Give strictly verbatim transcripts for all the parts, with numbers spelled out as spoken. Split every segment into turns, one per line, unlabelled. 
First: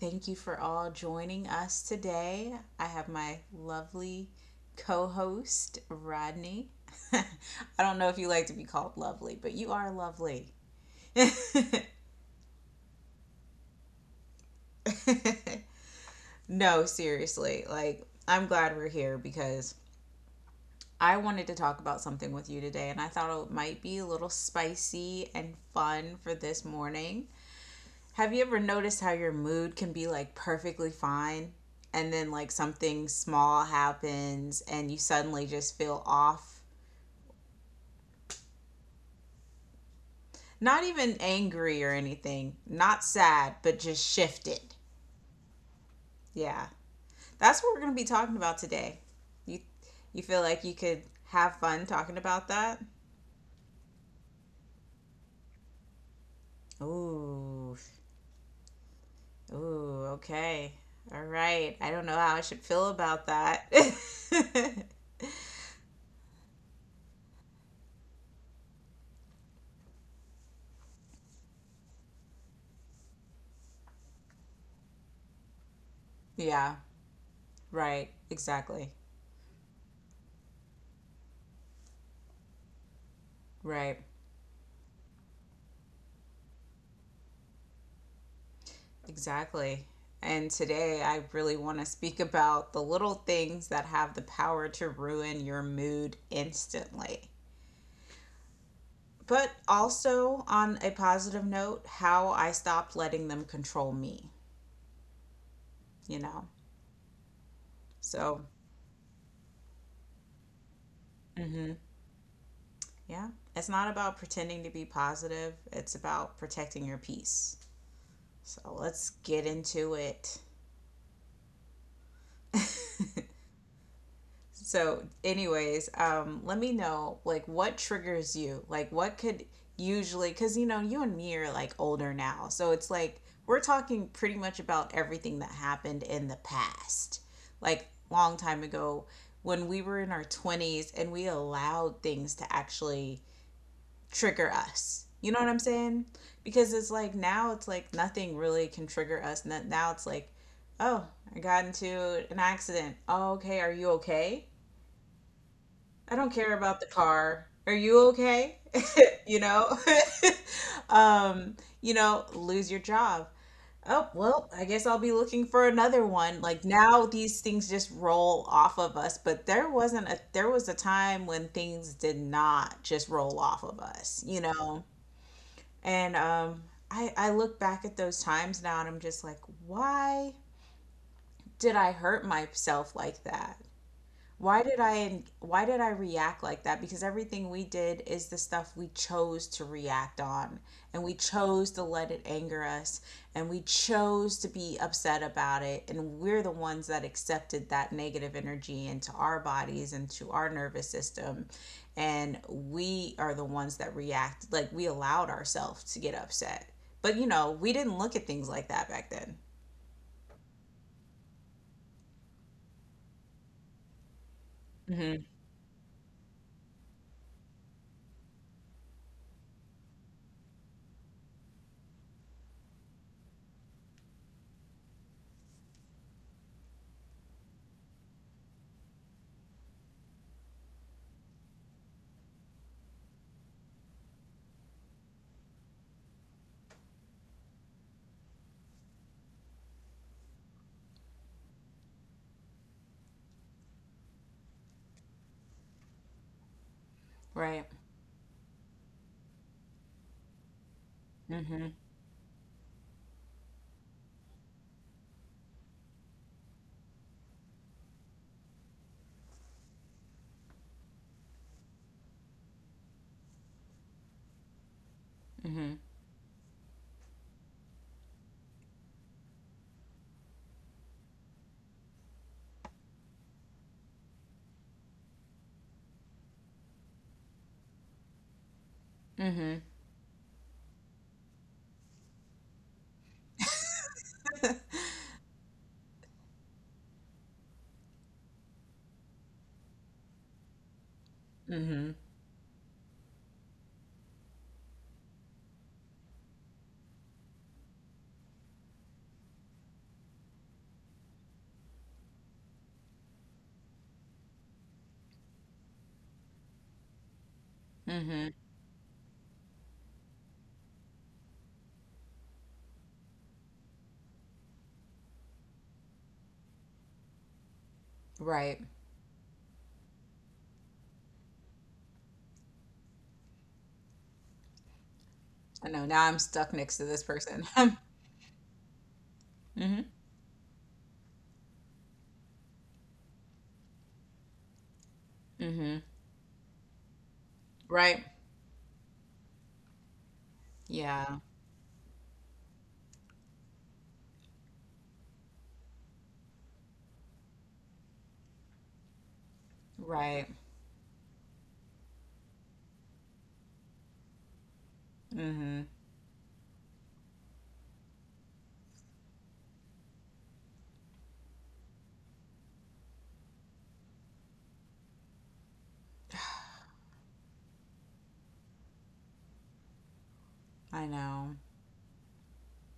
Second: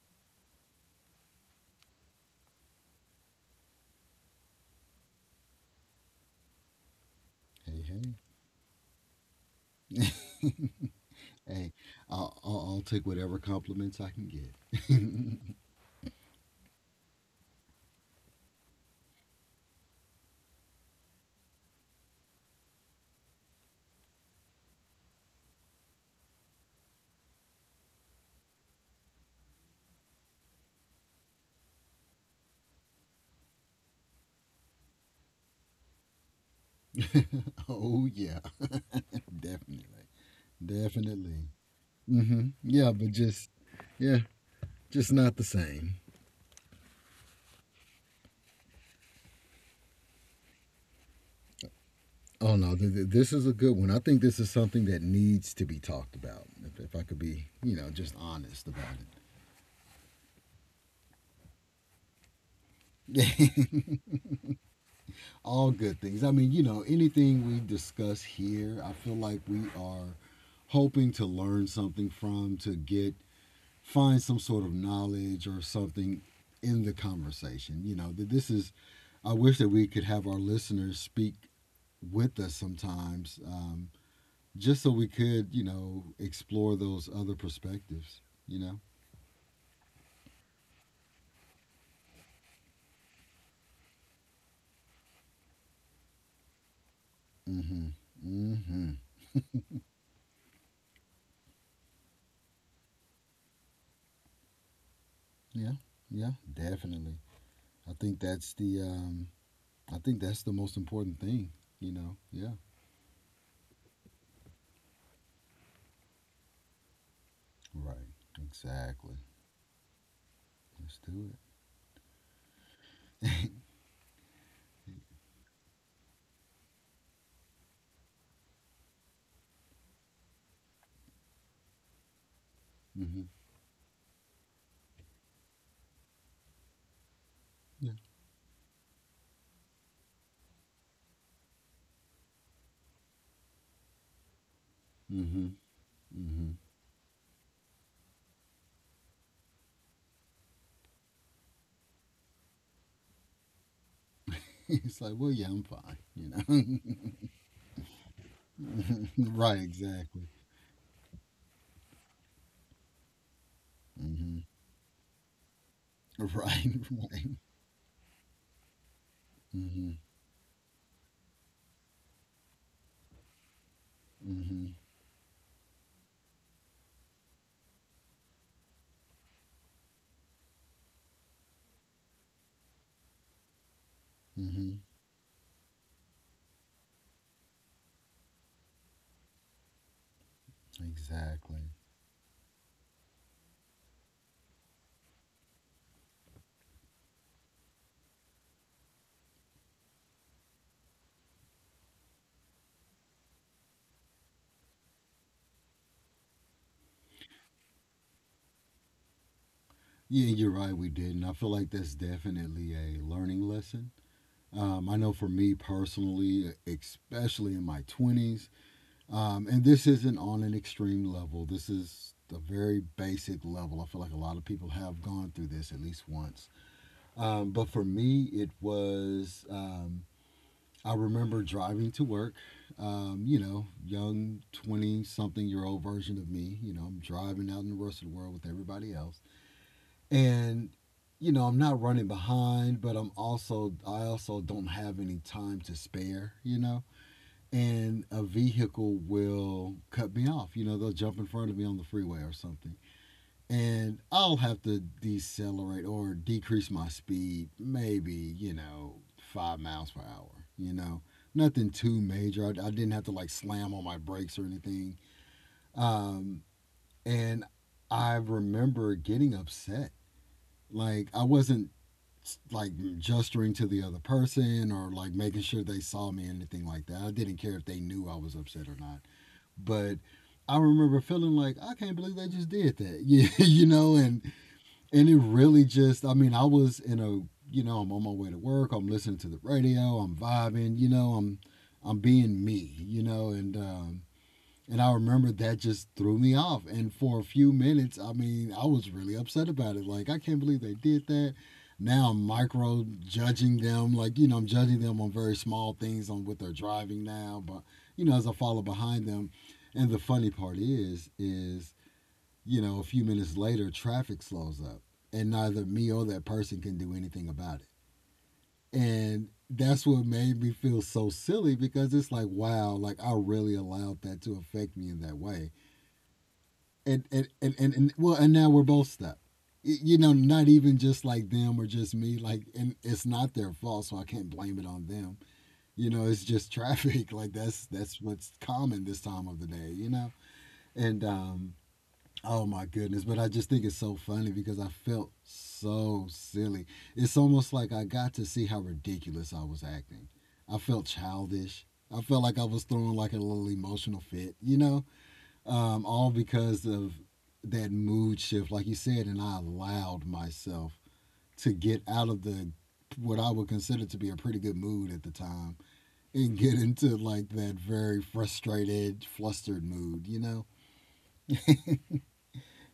Thank you for all joining us today. I have my lovely co host, Rodney. I
Hey,
don't
hey,
know if you like to be called lovely, but you are lovely.
hey! I'll, I'll, I'll take whatever compliments I can get.
no, seriously. Like, I'm glad we're here because I wanted to talk about something with you today, and I thought it might be a little spicy and fun for this morning. Have you ever noticed how your mood can be like perfectly fine and then like something small happens and you suddenly just feel off?
Oh yeah, definitely,
Not even
definitely.
angry or
Mm-hmm.
anything,
Yeah,
not
but just,
sad, but just
yeah,
shifted.
just not the same.
Yeah. That's what we're going to be talking about today. You you feel like you could have fun talking about
Oh no,
that?
th- th- this is a good one. I think this is something that needs to be talked about. If, if I could be,
Ooh.
you know, just honest about
Ooh, okay. All right. I don't know how I should feel about that.
it. All good things. I mean, you know, anything we discuss here, I feel like we are hoping to learn something from to get find some sort of knowledge or something
yeah,
in the conversation. You
right.
know, that this is,
Exactly.
I wish that we could have our listeners speak with us sometimes um,
Right.
just so we could, you know, explore those other perspectives, you know?
Exactly. And today I really want to speak about the little things that have the power to ruin your mood instantly.
Mm hmm. Mm hmm.
But also, on a positive note, how I stopped letting them control me,
Yeah.
you
Yeah.
know?
Definitely. I think
So,
that's the, um, I think that's the most important thing,
mhm,
you know? Yeah.
yeah, it's not about pretending to be positive, it's about protecting your peace.
Right.
So, let's
Exactly.
get into it.
Let's do it.
So, anyways, um, let me know like what triggers you. Like, what could usually, because you know, you and me are like older now. So it's
Mm
like
hmm.
we're talking pretty much about everything that happened in the past, like
Yeah.
long time ago when we were in our twenties and we allowed things to actually trigger us. You
Mm
know what
hmm.
I'm saying?
Mm hmm.
Because it's like now it's like nothing really can trigger us. N- Now it's like, oh, I got into an accident. Oh, okay. Are you okay?
It's like, well, yeah, I'm fine,
I don't
you
care about
know?
the car. Are you okay? You
Right,
know?
exactly.
um, you know, lose your job. Oh,
Hmm.
well, I guess I'll be looking for another one. Like
Right,
now
right.
these things just roll off of us, but there
Hmm.
wasn't a there was a time when things did not just roll off of us, you
Hmm.
know? And um I I look back at those times now and I'm just like, why did I hurt myself like that? Why did
Hmm.
I why did I react like that? Because everything we did is the stuff we chose to react on and we
Exactly.
chose to let it anger us and we chose to be upset about it and we're the ones that accepted that negative energy into our bodies and to our nervous system and we are the ones that react like we allowed ourselves to get upset. But you know, we didn't look at things like that back then.
Yeah, you're right. We didn't. I feel like that's definitely a learning lesson. Um, I know
Mhm.
for me personally, especially in my twenties, um, and this isn't on an extreme level. This is a very basic level. I feel like a lot of people have gone through this at least once. Um, but for me, it was. Um, I remember driving to work, um, you know, young twenty something year old version of me. You know, I'm driving out in the rest of the world with everybody else. And, you know, I'm not running behind, but I'm also, I also don't have any time to spare, you know.
Right.
And a vehicle will cut me off. You know, they'll jump in front of me
Mhm.
on the freeway or something, and I'll have to decelerate or decrease my speed, maybe, you know, five miles per hour, you know, nothing too major. I, I didn't have to like slam on my brakes or anything.
Mhm.
Um, and I remember getting upset. Like, I wasn't like gesturing to the other person or like making sure they saw me, anything like that. I didn't care if they knew I was upset or not.
Mhm.
But I remember feeling like I can't believe they just did that. Yeah, you know, and and it really just, I mean, I was in a, you know, I'm on my way to work, I'm listening to the radio, I'm vibing, you know i'm
Mhm.
i'm being me, you know and um and I remember that just threw me off, and for a few minutes, I mean, I was really upset about it, like I can't believe they did that. Now I'm micro judging them, like, you know I'm judging them on very small things, on what they're driving now. But, you know, as
Mhm.
I follow behind them, and the funny part is is, you know, a few minutes later, traffic slows up, and neither me or that person can do anything about it.
Right.
And that's what made me feel so silly, because it's like, wow, like I really allowed that to affect me in that way.
I know. Now I'm stuck next to this
And and
person.
and and, and well, and now we're both stuck.
hmm
You know, not even just like them or just me. Like, and it's not their fault, so I can't blame it on them.
hmm
You know, it's just traffic. Like, that's that's
Right.
what's common this time of the day. You know, and
Yeah.
um, oh my goodness. But I just think it's so funny because I felt so silly. It's almost like I got to see how ridiculous I was acting.
Right.
I felt childish. I felt like I was throwing like a little emotional fit, you know?
hmm
Um, all because of that mood shift, like you said, and I allowed myself to get out of the what I would consider to be a pretty good mood at the time, and get into like that very frustrated, flustered mood, you know?
I know.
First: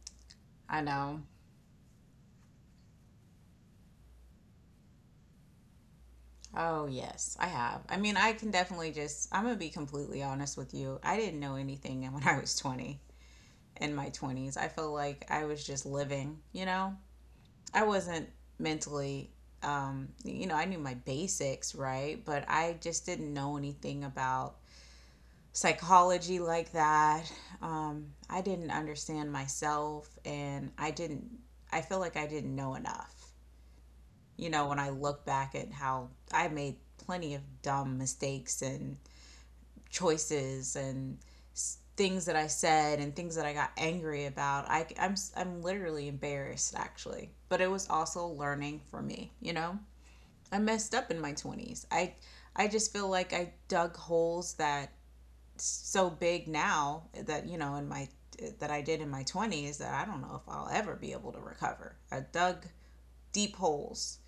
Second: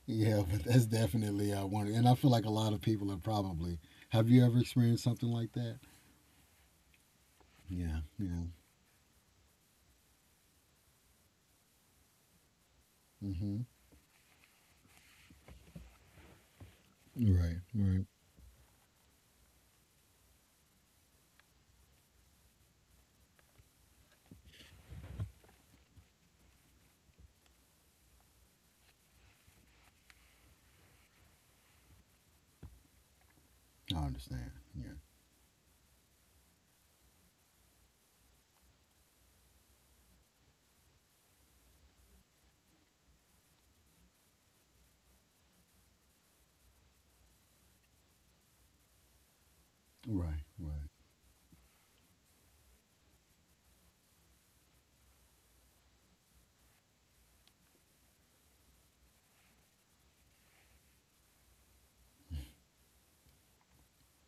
Yeah, but
I
that's
know.
definitely uh, one. And I feel like a lot of people are probably. Have you ever experienced something like that?
Oh, yes, I have. I
Yeah.
mean, I
Yeah.
can definitely just, I'm going to be completely honest with you. I didn't know anything when I was twenty,
Mm-hmm.
in my twenties. I feel like I was just living, you know?
Right.
I
Right.
wasn't mentally, um, you know, I knew my basics, right? But I just didn't know anything about psychology like that. Um, I didn't understand myself, and I didn't, I feel like I didn't know enough.
I
You
understand.
know, when I
Yeah.
look back at how I made plenty of dumb mistakes and choices and s- things that I said and things that I got angry about, I, am I'm s- I'm literally embarrassed actually. But it was also learning for me, you know?
Right.
I
Right.
messed up in my twenties. I, I just feel like I dug holes that so big now that you know in my that I did in my twenties that I don't know if I'll ever be able to recover. I dug deep holes,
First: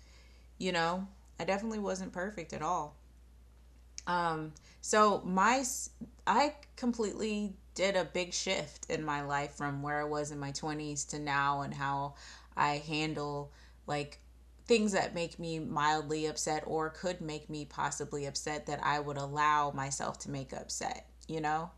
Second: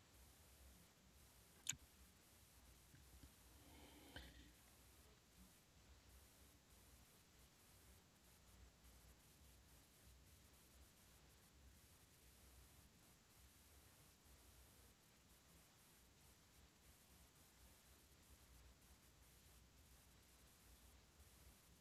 you know. I definitely wasn't perfect at all. Um so my I completely did a big shift in my life from where I was in my twenties to now and how I handle like things that make me mildly upset or could make me possibly upset that I would allow myself to make upset, you know?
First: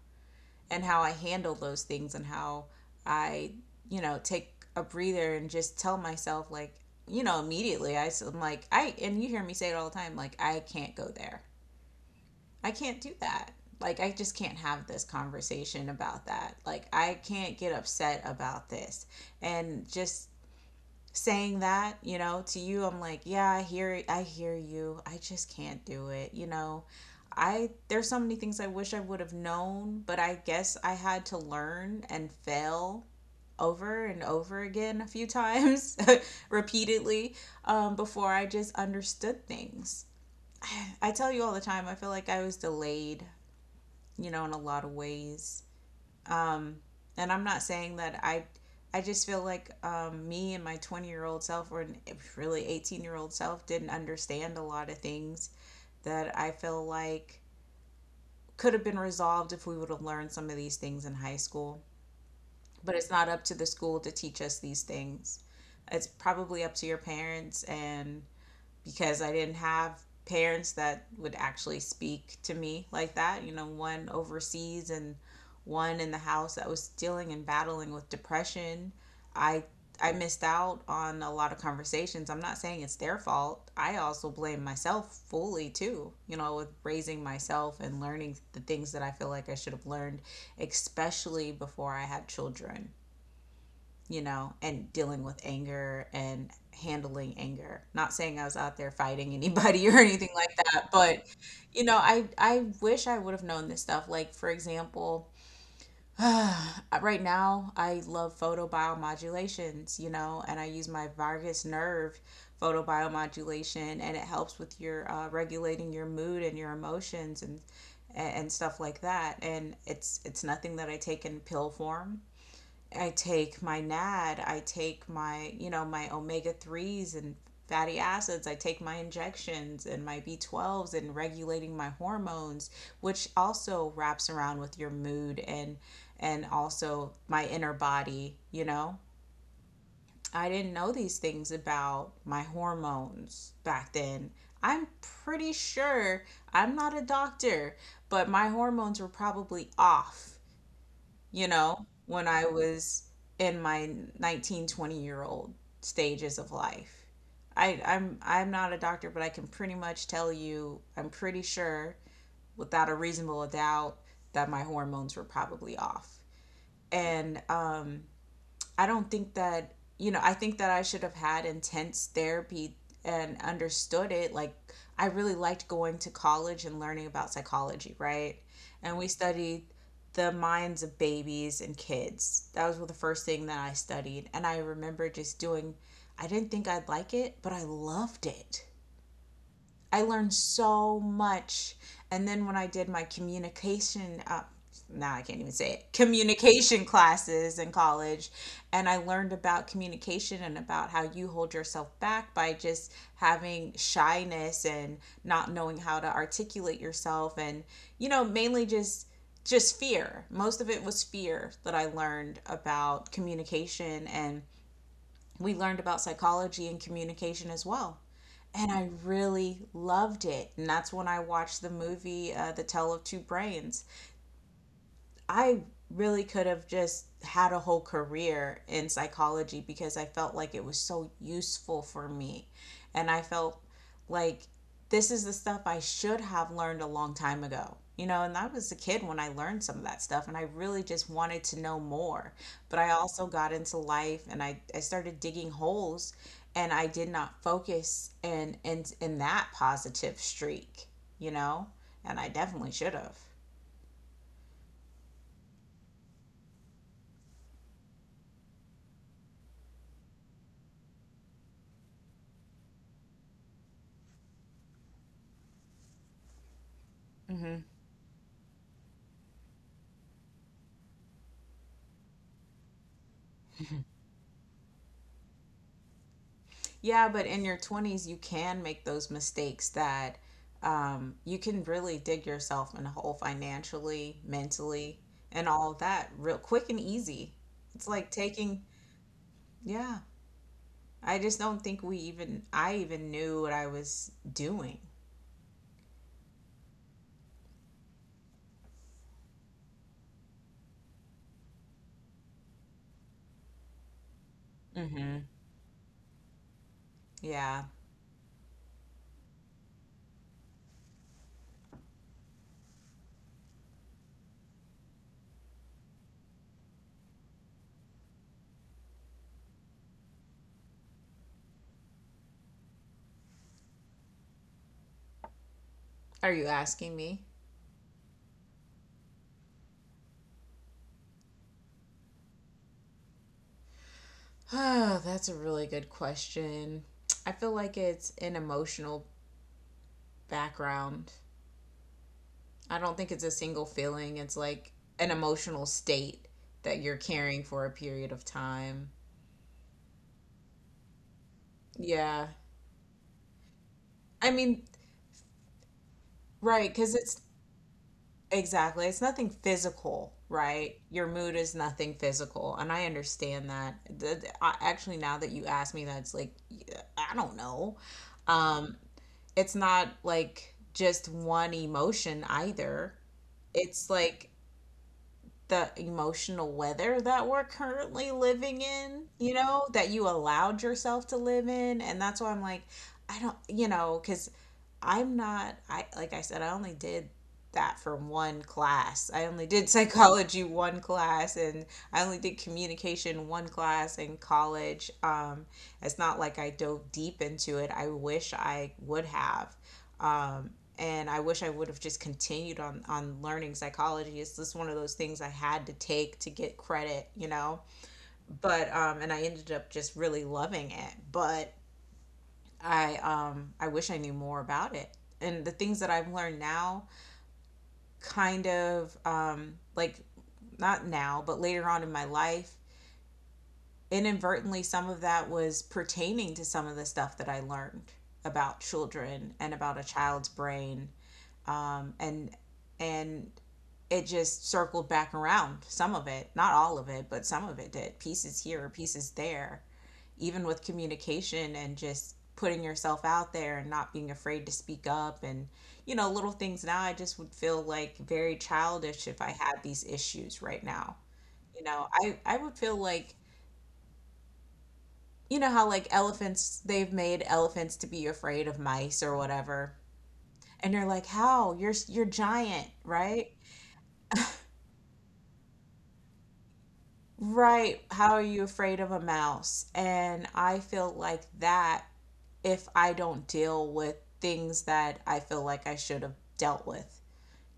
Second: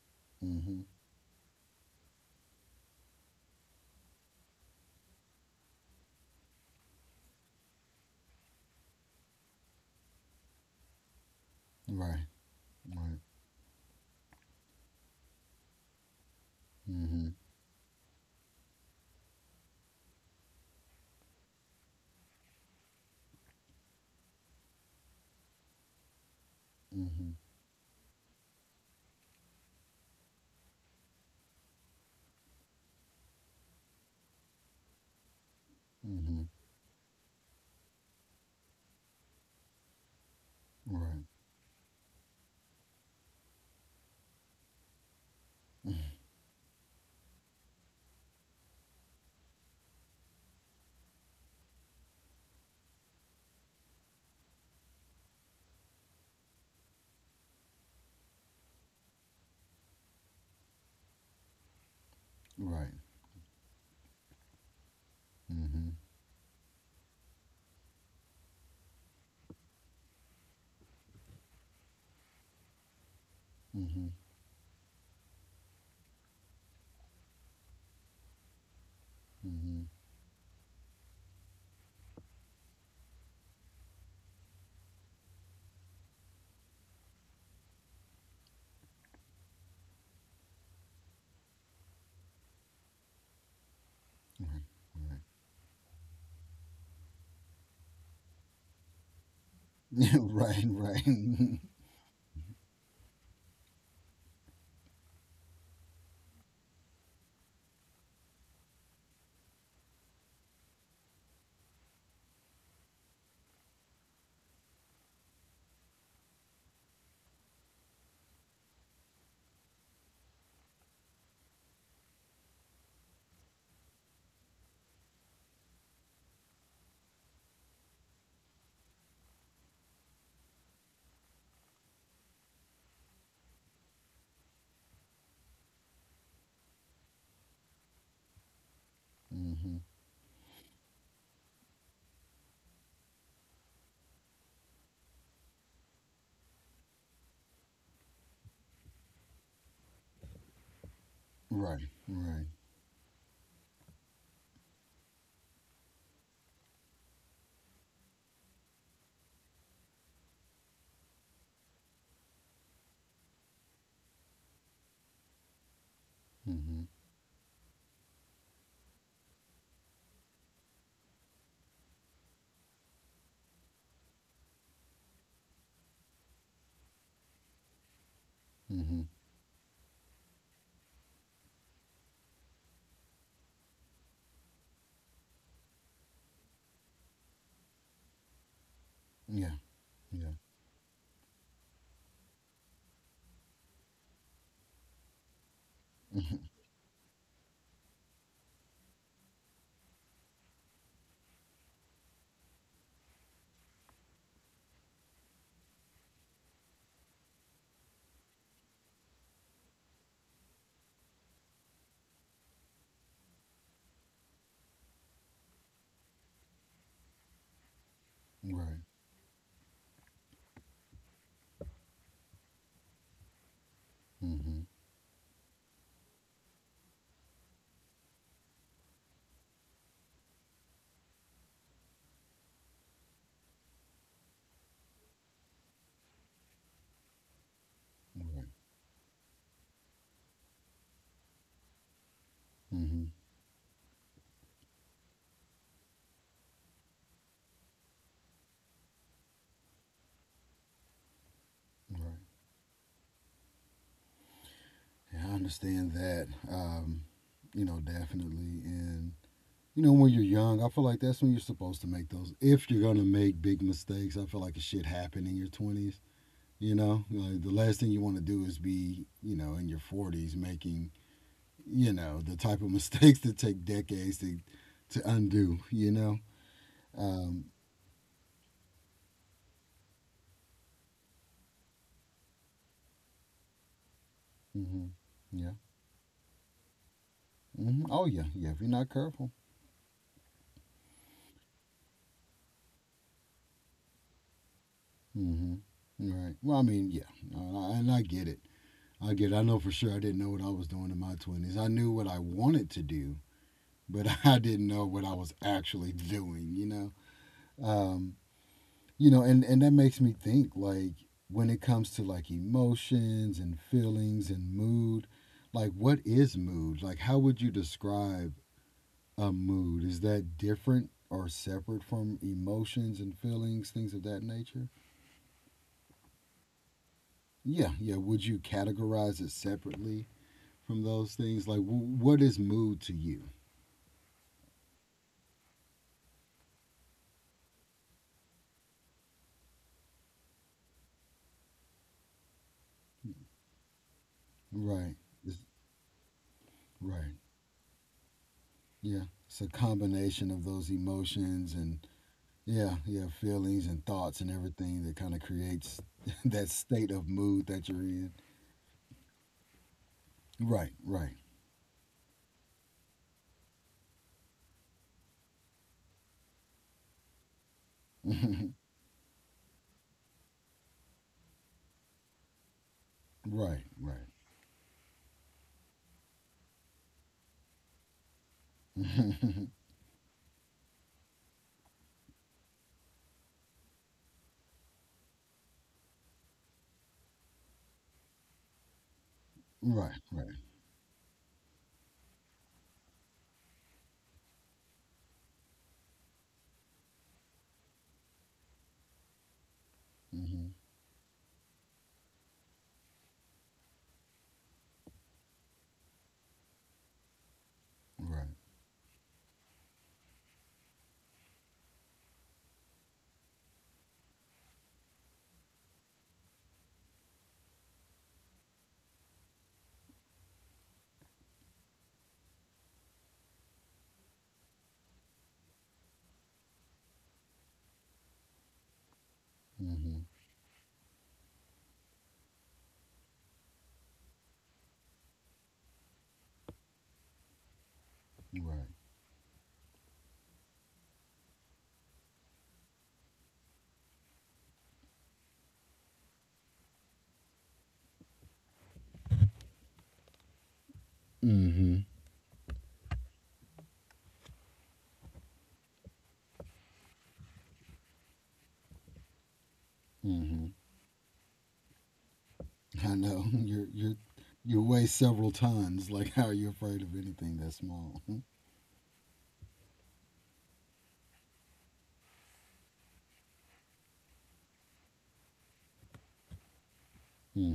Mm-hmm.
And how I handle those things and how I, you know, take a breather and just tell myself like, you know, immediately I, am like I and you hear me say it all the time like I can't go there.
Right.
I can't do
Right.
that. Like I just can't have this conversation about that. Like I
Mm-hmm.
can't get upset about this and just saying that, you know, to you, I'm like, yeah, I hear, I hear you. I just can't do it. You know,
Mm-hmm.
I there's so many things I wish I would have known, but I guess I had to learn and fail over and over again a few times,
Mm-hmm.
repeatedly, um, before I just understood things. I
Right.
tell you all the time, I feel like I was delayed, you know, in a lot of ways um, and I'm not saying that I, I just feel like um, me and my twenty year old self, or really eighteen year old self, didn't understand a lot of things that I feel like could have been resolved if we would have learned some of these things in high school.
Right.
But it's not up to the school to teach us these things.
Mm-hmm.
It's probably up to your parents and because I didn't have parents that would actually speak to me like that. You know, one
Mm-hmm.
overseas and one in the house that was dealing and battling with depression. I
Mm-hmm.
I missed out on a lot of conversations. I'm not saying it's their fault. I also blame myself fully too, you know, with raising myself and learning the things that I feel like I should have learned, especially before I had children, you know, and dealing with anger and handling anger. Not saying I was out there fighting anybody or anything like
Right.
that,
Right.
but you know, I I wish I would have known this stuff. Like for example, right now I love photobiomodulations, you know, and I use my vagus nerve photobiomodulation, and it helps with your uh, regulating your mood and your emotions and and stuff like that, and it's it's nothing that I take in pill form. I take my N A D, I take my, you know, my omega threes and fatty acids, I take my injections and my B twelves and regulating my hormones, which also wraps around with your mood and and also my inner body, you know.
Mm-hmm.
I didn't know these things about my hormones back then. I'm pretty sure, I'm not a doctor, but my hormones were probably off, you know,
Right.
when I
Right.
was in my nineteen twenty year old stages of life. I, I'm I'm not a doctor, but I can pretty much tell you, I'm pretty sure without a reasonable doubt that my hormones were probably off.
Mm-hmm.
And um, I don't think that, you know, I think that I should have had intense therapy and understood it. Like, I really liked going to college and learning about psychology, right? And
Mm-hmm.
we studied the minds of babies and kids. That was the first thing that I studied. And I remember just doing, I didn't think I'd like it, but I loved it.
Yeah.
I learned
Yeah.
so much. And then when I did my communication, uh, now I can't even say it,
Mm-hmm.
communication classes in college, and I learned about communication and about how you hold yourself back by just having shyness and not knowing how to articulate yourself, and you know, mainly just just fear. Most of it was fear that I learned about communication, and we learned about psychology and communication as well, and
Right.
I really loved it. And that's when I watched the movie uh, The Tale of Two Brains.
Mm-hmm.
I really could have just had a whole career in psychology because I felt like it was so useful for me. And I felt like this is the stuff I should have learned a long time ago. You know, and I
Right.
was a kid when I learned some of that stuff, and I really just wanted to know more. But I
Mm-hmm.
also got into life, and I, I started digging holes, and I did not focus in, in, in that positive streak, you know, and
Right.
I definitely should have.
Yeah, I understand that. Um, you know, definitely. And, you know, when you're young, I feel like that's when you're supposed to make those. If you're gonna make big mistakes, I feel like it should happen in your twenties. You know, like the last thing you want to do is be, you know, in your forties making, you know, the type of mistakes that take decades to to undo. You know.
Yeah, but in
Um,
your twenties, you can make those mistakes that um, you can really dig yourself in a hole financially,
hmm.
mentally, and
Yeah.
all of that real quick and easy. It's
Hmm. Oh
like
yeah, yeah. If
taking,
you're not careful.
yeah, I just don't think we even, I even knew what I was doing.
Hmm. Right. Well, I mean, yeah. No, and I, and I get it. I get it. I know for sure. I didn't know what I was doing in my twenties. I knew what I wanted to do, but I didn't know what
Mm-hmm.
I was actually doing. You know.
Yeah.
Um, you know, and and that makes me think, like, when it comes to like emotions and feelings and mood, like what is mood? Like, how would you describe a mood? Is that different or separate from emotions and feelings, things of that nature?
Are you asking me?
Yeah, yeah. Would you categorize it separately from those things? Like, w- what is mood to you?
Oh, that's a really good question. I feel like it's an emotional background. I don't think it's a single feeling. It's like
Right.
an
It's,
emotional state that you're
right.
carrying for a period of time.
Yeah. It's a combination of those emotions and,
Yeah.
yeah, yeah, feelings and thoughts and
I mean,
everything that kind of creates that
right,
state
because
of
it's
mood that you're in.
exactly, it's nothing physical,
Right.
right? Your
Right.
mood is nothing physical. And I understand that. The, the- I, actually, now that you ask me that, it's like, yeah, I don't know.
right.
Um, it's not like just one emotion either.
Right.
It's like the emotional weather that we're currently living in, you know, that you allowed yourself to live in. And that's why I'm like, I don't, you know, because I'm not, I, like I said, I only did that for one class. I only did
Right. Right.
psychology one class, and I only did communication one class in college. Um it's not like I dove deep into it. I wish I would have. Um
Hmm.
and I wish I would have just continued on on learning psychology. It's just one of those things I had to take to get credit, you know.
Right.
But um and I ended up just really loving it. But I um I wish I knew more about it. And the things that I've learned now kind of um like, not now, but later on in my life, inadvertently some of that was pertaining to some of the stuff that I learned about children and about a
Hmm.
child's brain. Um and and it just circled back around, some of it, not all of it, but some of it did, pieces
Right.
here, pieces there, even with communication and just putting yourself out there and not being afraid to speak up, and you know little things. Now I just would feel like very childish if I had these issues right now you
Hmm.
know i i would feel like, you know how like elephants, they've made elephants to be afraid of mice or whatever,
Hmm.
and you're like, how? You're you're giant,
I know.
right?
you're you're you weigh several tons. Like, how are you afraid of anything that
Right.
small?
How are you afraid of a mouse? And I feel like that, if I don't deal with things that I feel like I should have dealt with.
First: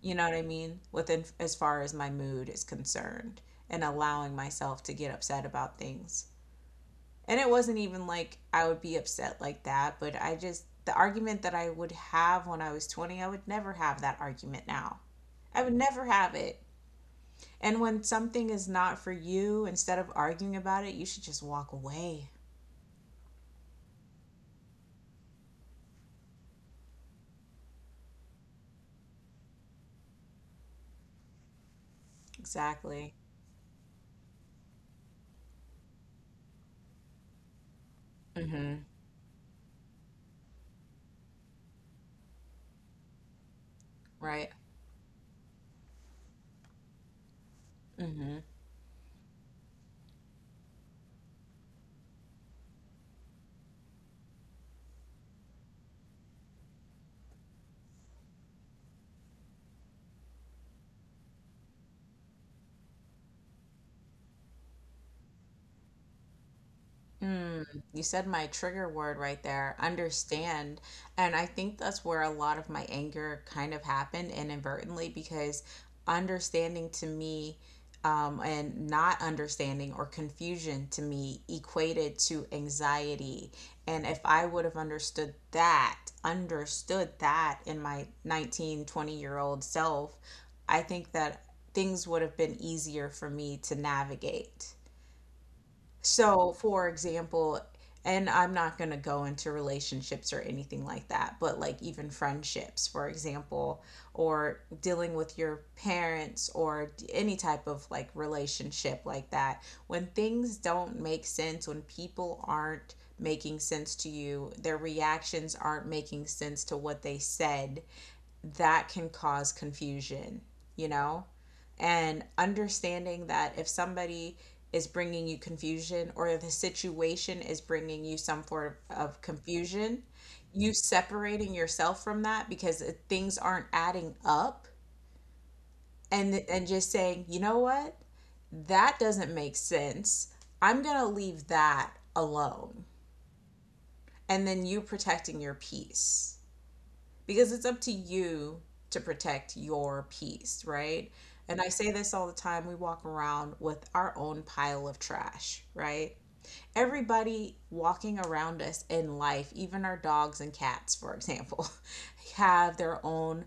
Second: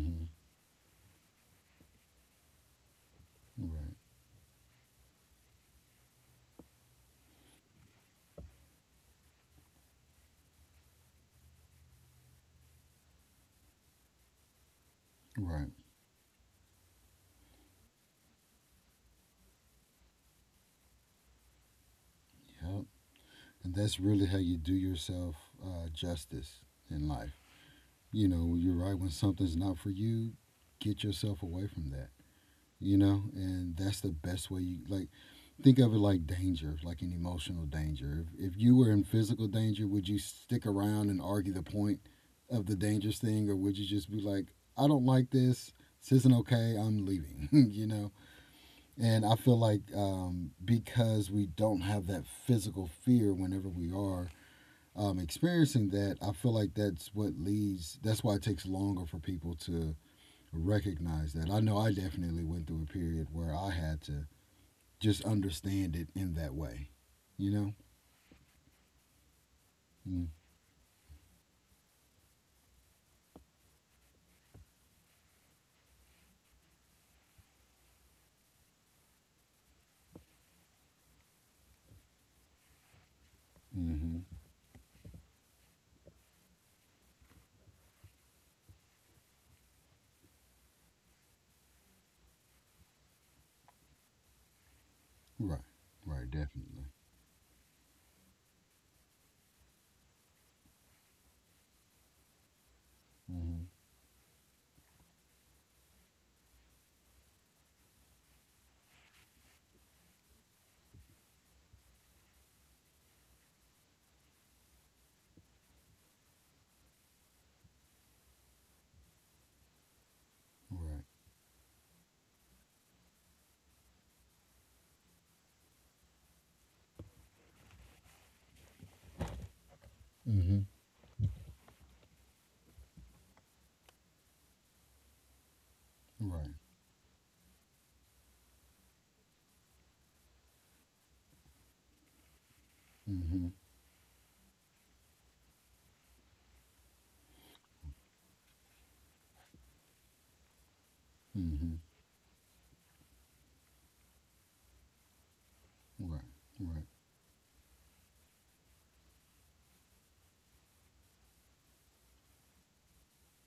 You know what I mean? Within, as far as my mood is concerned, and
Right.
allowing myself to get upset about things. And it wasn't even like I would be upset like that, but I just, the argument that I would have when I was twenty, I would never have that argument now. I
Right.
would never have it. And when something is not for you, instead of arguing about it, you should just walk away.
Yep. And that's really how you do yourself uh, justice in life. You know, you're right, when something's not for you, get yourself away from that. You
Exactly.
know, and that's the best way. You like, think of it like danger, like an emotional danger. If, if you
Hmm.
were in physical danger, would you stick around and argue the point of the dangerous thing, or would you just be like,
Right.
I don't like this, this isn't okay, I'm leaving, you know? And I feel like um, because we don't have that physical fear whenever we are um, experiencing that, I feel like that's what leads. That's why it takes longer for people to recognize that. I know I definitely went through a period where I had to just understand it in that way. You
Mm,
know.
you said my trigger word right there,
Mm.
understand. And I think that's where a lot of my anger kind of happened, inadvertently, because understanding to me, um, and not understanding, or confusion, to me equated to anxiety. And if
Mm-hmm.
I would have understood that, understood that in my nineteen, twenty year old self, I think that things would have been easier for me to navigate.
Right. Right.
So,
Definitely.
for example, and I'm not going to go into relationships or anything like that, but like even friendships, for
Mm-hmm.
example, or dealing with your parents, or d- any type of like relationship like that. When things don't make sense, when people aren't making sense to you, their reactions aren't making sense to what they said, that can cause confusion, you
Right.
know? And understanding that if somebody is bringing you confusion, or the situation is bringing you some form of confusion,
Mm-hmm.
you separating yourself from that, because it- things aren't adding up, and
Right.
and just saying, "You know what? That doesn't make sense. I'm going to leave that alone."
Mm-hmm.
And then you protecting your peace. Because it's up to you to protect your peace, right? And I
Mm-hmm.
say this all the time, we walk around with our own pile of trash, right?
Right. Right.
Everybody walking around us in life, even our dogs and cats, for example, have their own,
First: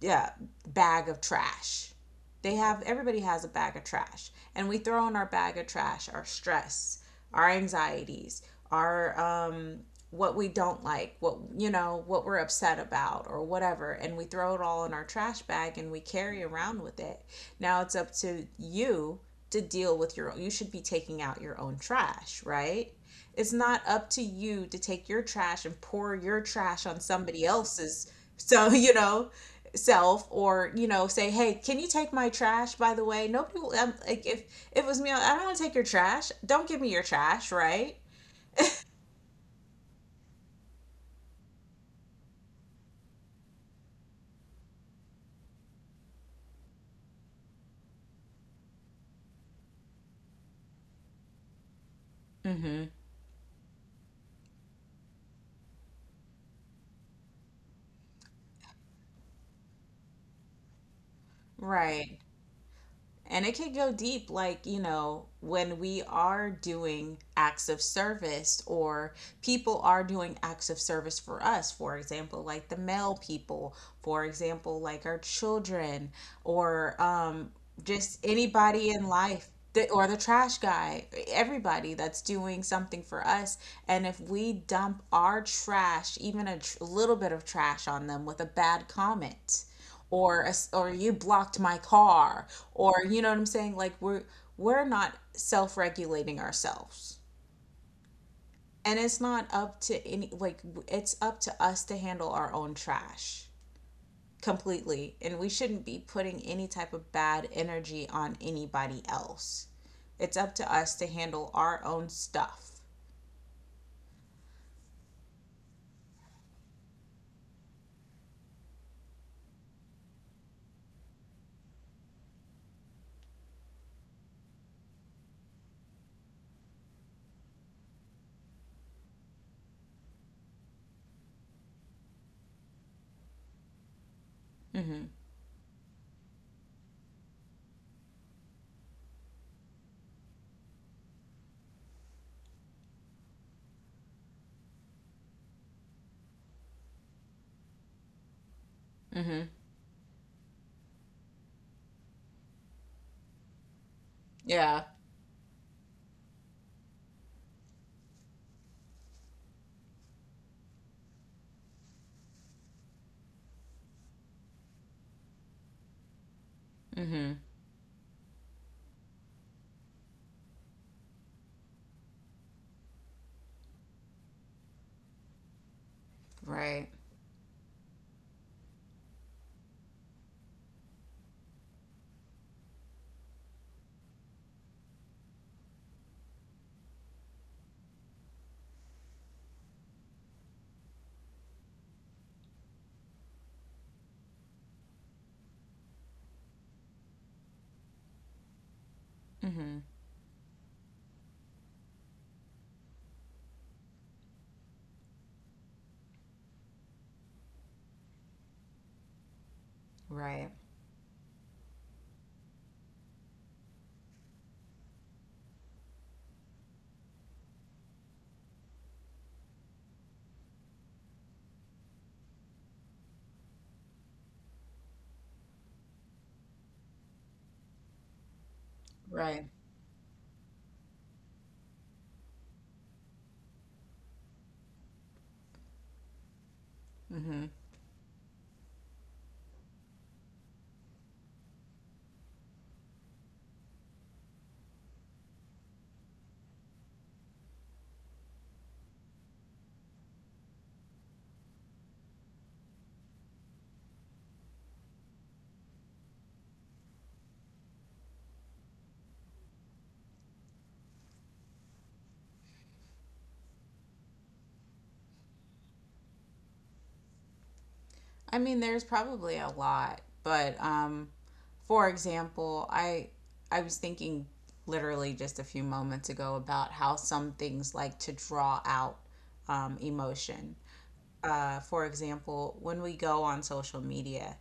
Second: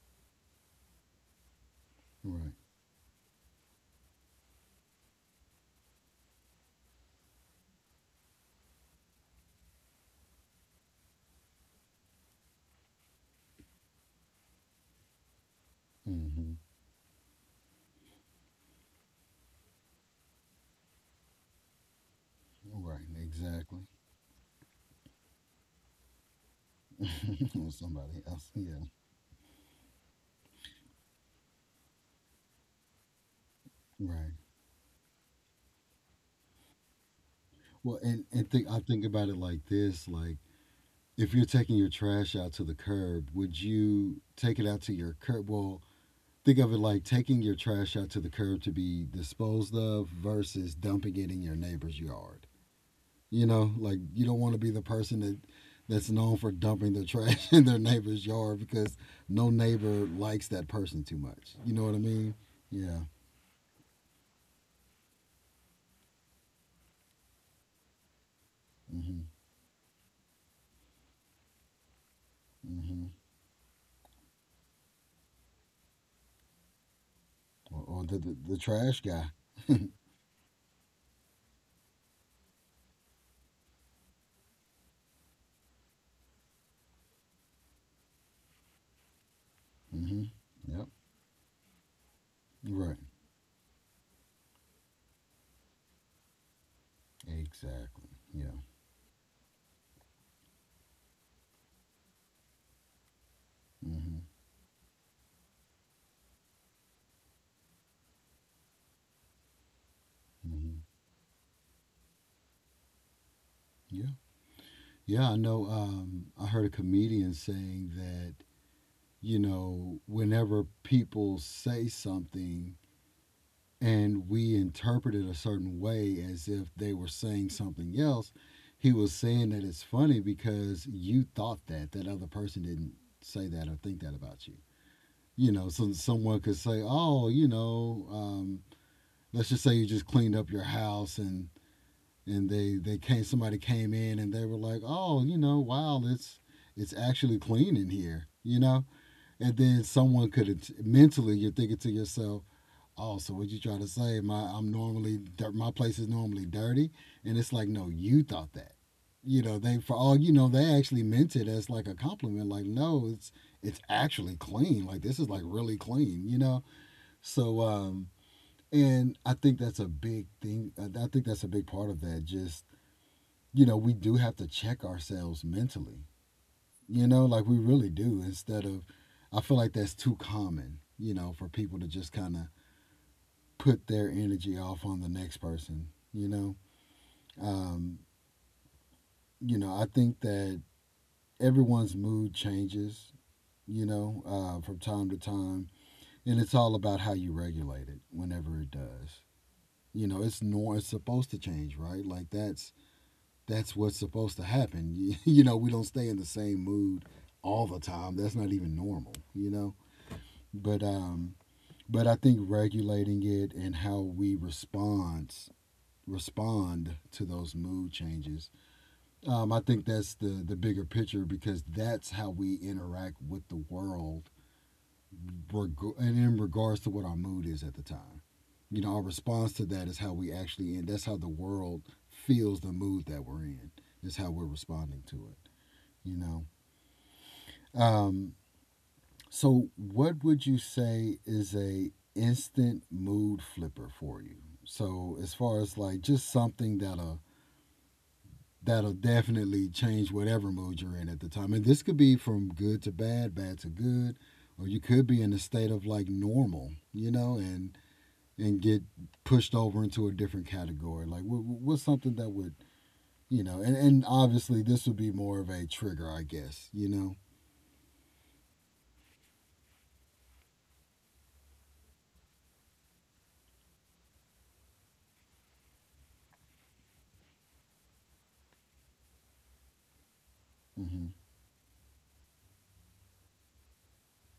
yeah, bag of trash.
Right.
They have, everybody has a bag of trash, and we throw in our bag of trash our stress, our anxieties, our um, what we don't like, what, you know, what we're upset about, or whatever, and we throw it all in our trash bag and we carry
Mm-hmm.
around with it. Now it's up to you to deal with your own. You should be taking out your own trash, right?
Right.
It's not
Exactly.
up to you to take your trash and pour your trash on somebody
or
else's,
somebody else.
so
Yeah.
you know, self, or you know, say, hey, can you take my trash, by the way? Nobody will. I'm, like,
Right.
if, if it was me, I don't want to take your trash. Don't give me your trash, right.
Well, and and think I think about it like this. Like, if you're taking your trash out to the curb, would you take it out to your curb? Well, think of it like taking your trash out to the curb to be disposed of, versus dumping it in your neighbor's yard.
Mm-hmm.
You know, like you don't want to be the person that that's known for dumping their trash in their neighbor's yard, because no neighbor likes that person too much. You know what I
Right.
mean? Yeah.
And it can go deep, like, you know, when we are doing acts of service, or
Mhm.
people are doing acts of service for us, for example, like the
Mhm.
male people, for example, like our children, or um,
Or, or
just
the, the the
anybody
trash
in
guy.
life. the- Or the trash guy, everybody that's doing something for us. And if we dump our trash, even a tr- little bit of trash on them with a bad comment,
Mhm.
or a s
Yep.
or you blocked my car, or
Right.
you know what I'm saying, like, we're we're not self-regulating ourselves,
Exactly. Yeah.
and it's not up to any, like w- it's up to us to handle our own trash
Mhm.
completely, and we shouldn't be putting any type of bad energy on anybody else. It's up to
Mhm.
us to handle our own stuff.
Yeah. Yeah, I know. Um, I heard a comedian saying that, you know, whenever people say something and we interpret it a certain way as if they were saying something else, he was saying that it's funny because you thought that, that other person didn't say that or think that about you.
Mm-hmm.
You know, so someone could say, oh, you know, um, let's just say you just cleaned up your house, and and they they came somebody came in, and they were like, oh, you know wow, it's it's actually clean in here you know
Mm-hmm.
And then someone could mentally, you're thinking to yourself, oh, so what you trying to say, my i'm
Yeah.
normally my place is normally dirty. And it's like, no, you thought that. You know, they, for all you know, they actually meant it as like a compliment, like, no, it's it's actually clean, like this is like really clean, you know?
Mm-hmm.
So um and I think that's a big thing, uh, I think that's a big part of that. Just, you know, we do have to check ourselves mentally,
Right.
you know, like we really do. Instead of, I feel like that's too common, you know, for people to just kind of put their energy off on the next person, you know. Um, you know, I think that everyone's mood changes, you know, uh, from time to time, and it's all about how you regulate it whenever it does.
Mm-hmm.
You know, it's nor it's supposed to change, right? Like that's that's what's supposed to happen. You know, we don't stay in the same mood all the time. That's not even normal, you know.
Right.
But um but I think regulating it and how we respond respond to those mood changes. Um, I think that's the the bigger picture because that's how we interact with the world, reg- and in regards to what our mood is at the time. You know, our
Right.
response to that is how we actually, and that's how the world feels the mood that we're in. Is how we're responding to it. you know. Um, so what would you say is a instant mood flipper for you? So as far as like just something that'll that'll definitely change whatever mood you're in at the time. And this could be from good to bad, bad to good, or you could be in a state of like normal, you know, and and get pushed over into a different category. Like what, what's something that would, you know, and, and obviously this would be more of a trigger, I guess, you know.
I mean, there's probably a lot, but um, for example, I I was thinking literally just a few moments ago about how some things like to draw out um, emotion.
Mhm.
Uh, for example, when we go on social media,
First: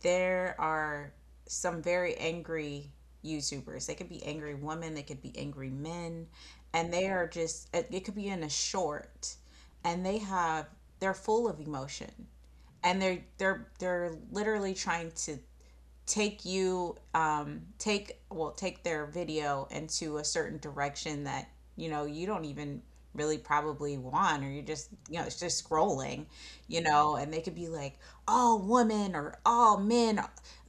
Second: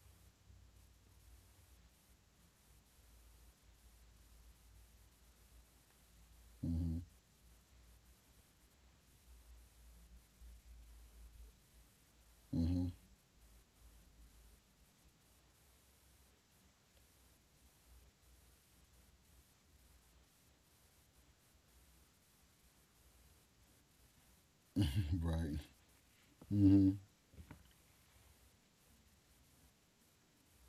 there are some very angry YouTubers. They could be angry women, they could be angry men, and
Mhm.
they are just, it, it could be in a short, and they have, they're full of emotion,
Mhm.
and they're they're they're literally trying to take you um take well take their video into a certain direction that, you know you don't even really probably want, or you're just, you know it's
Right.
just scrolling you
Mm-hmm.
know and they could be like, all women or all men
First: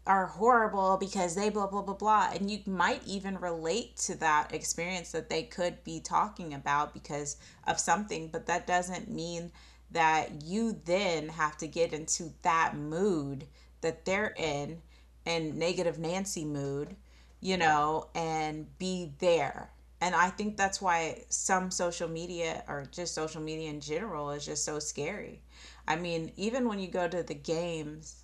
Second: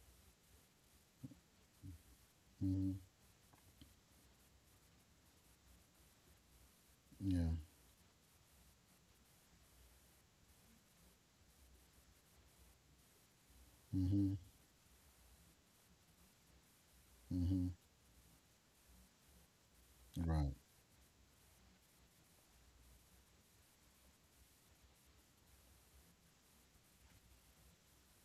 are horrible because they blah blah blah blah, and you might
Mm-hmm.
even relate to that experience that they could be talking about because
Yeah.
of something, but that doesn't mean that you then have to get into that mood that they're
Mm-hmm.
in, and negative Nancy mood, you
Mm-hmm.
know, and be there. And I
Right.
think that's why some social media, or just social media in general, is just so scary. I mean, even when you go to the games,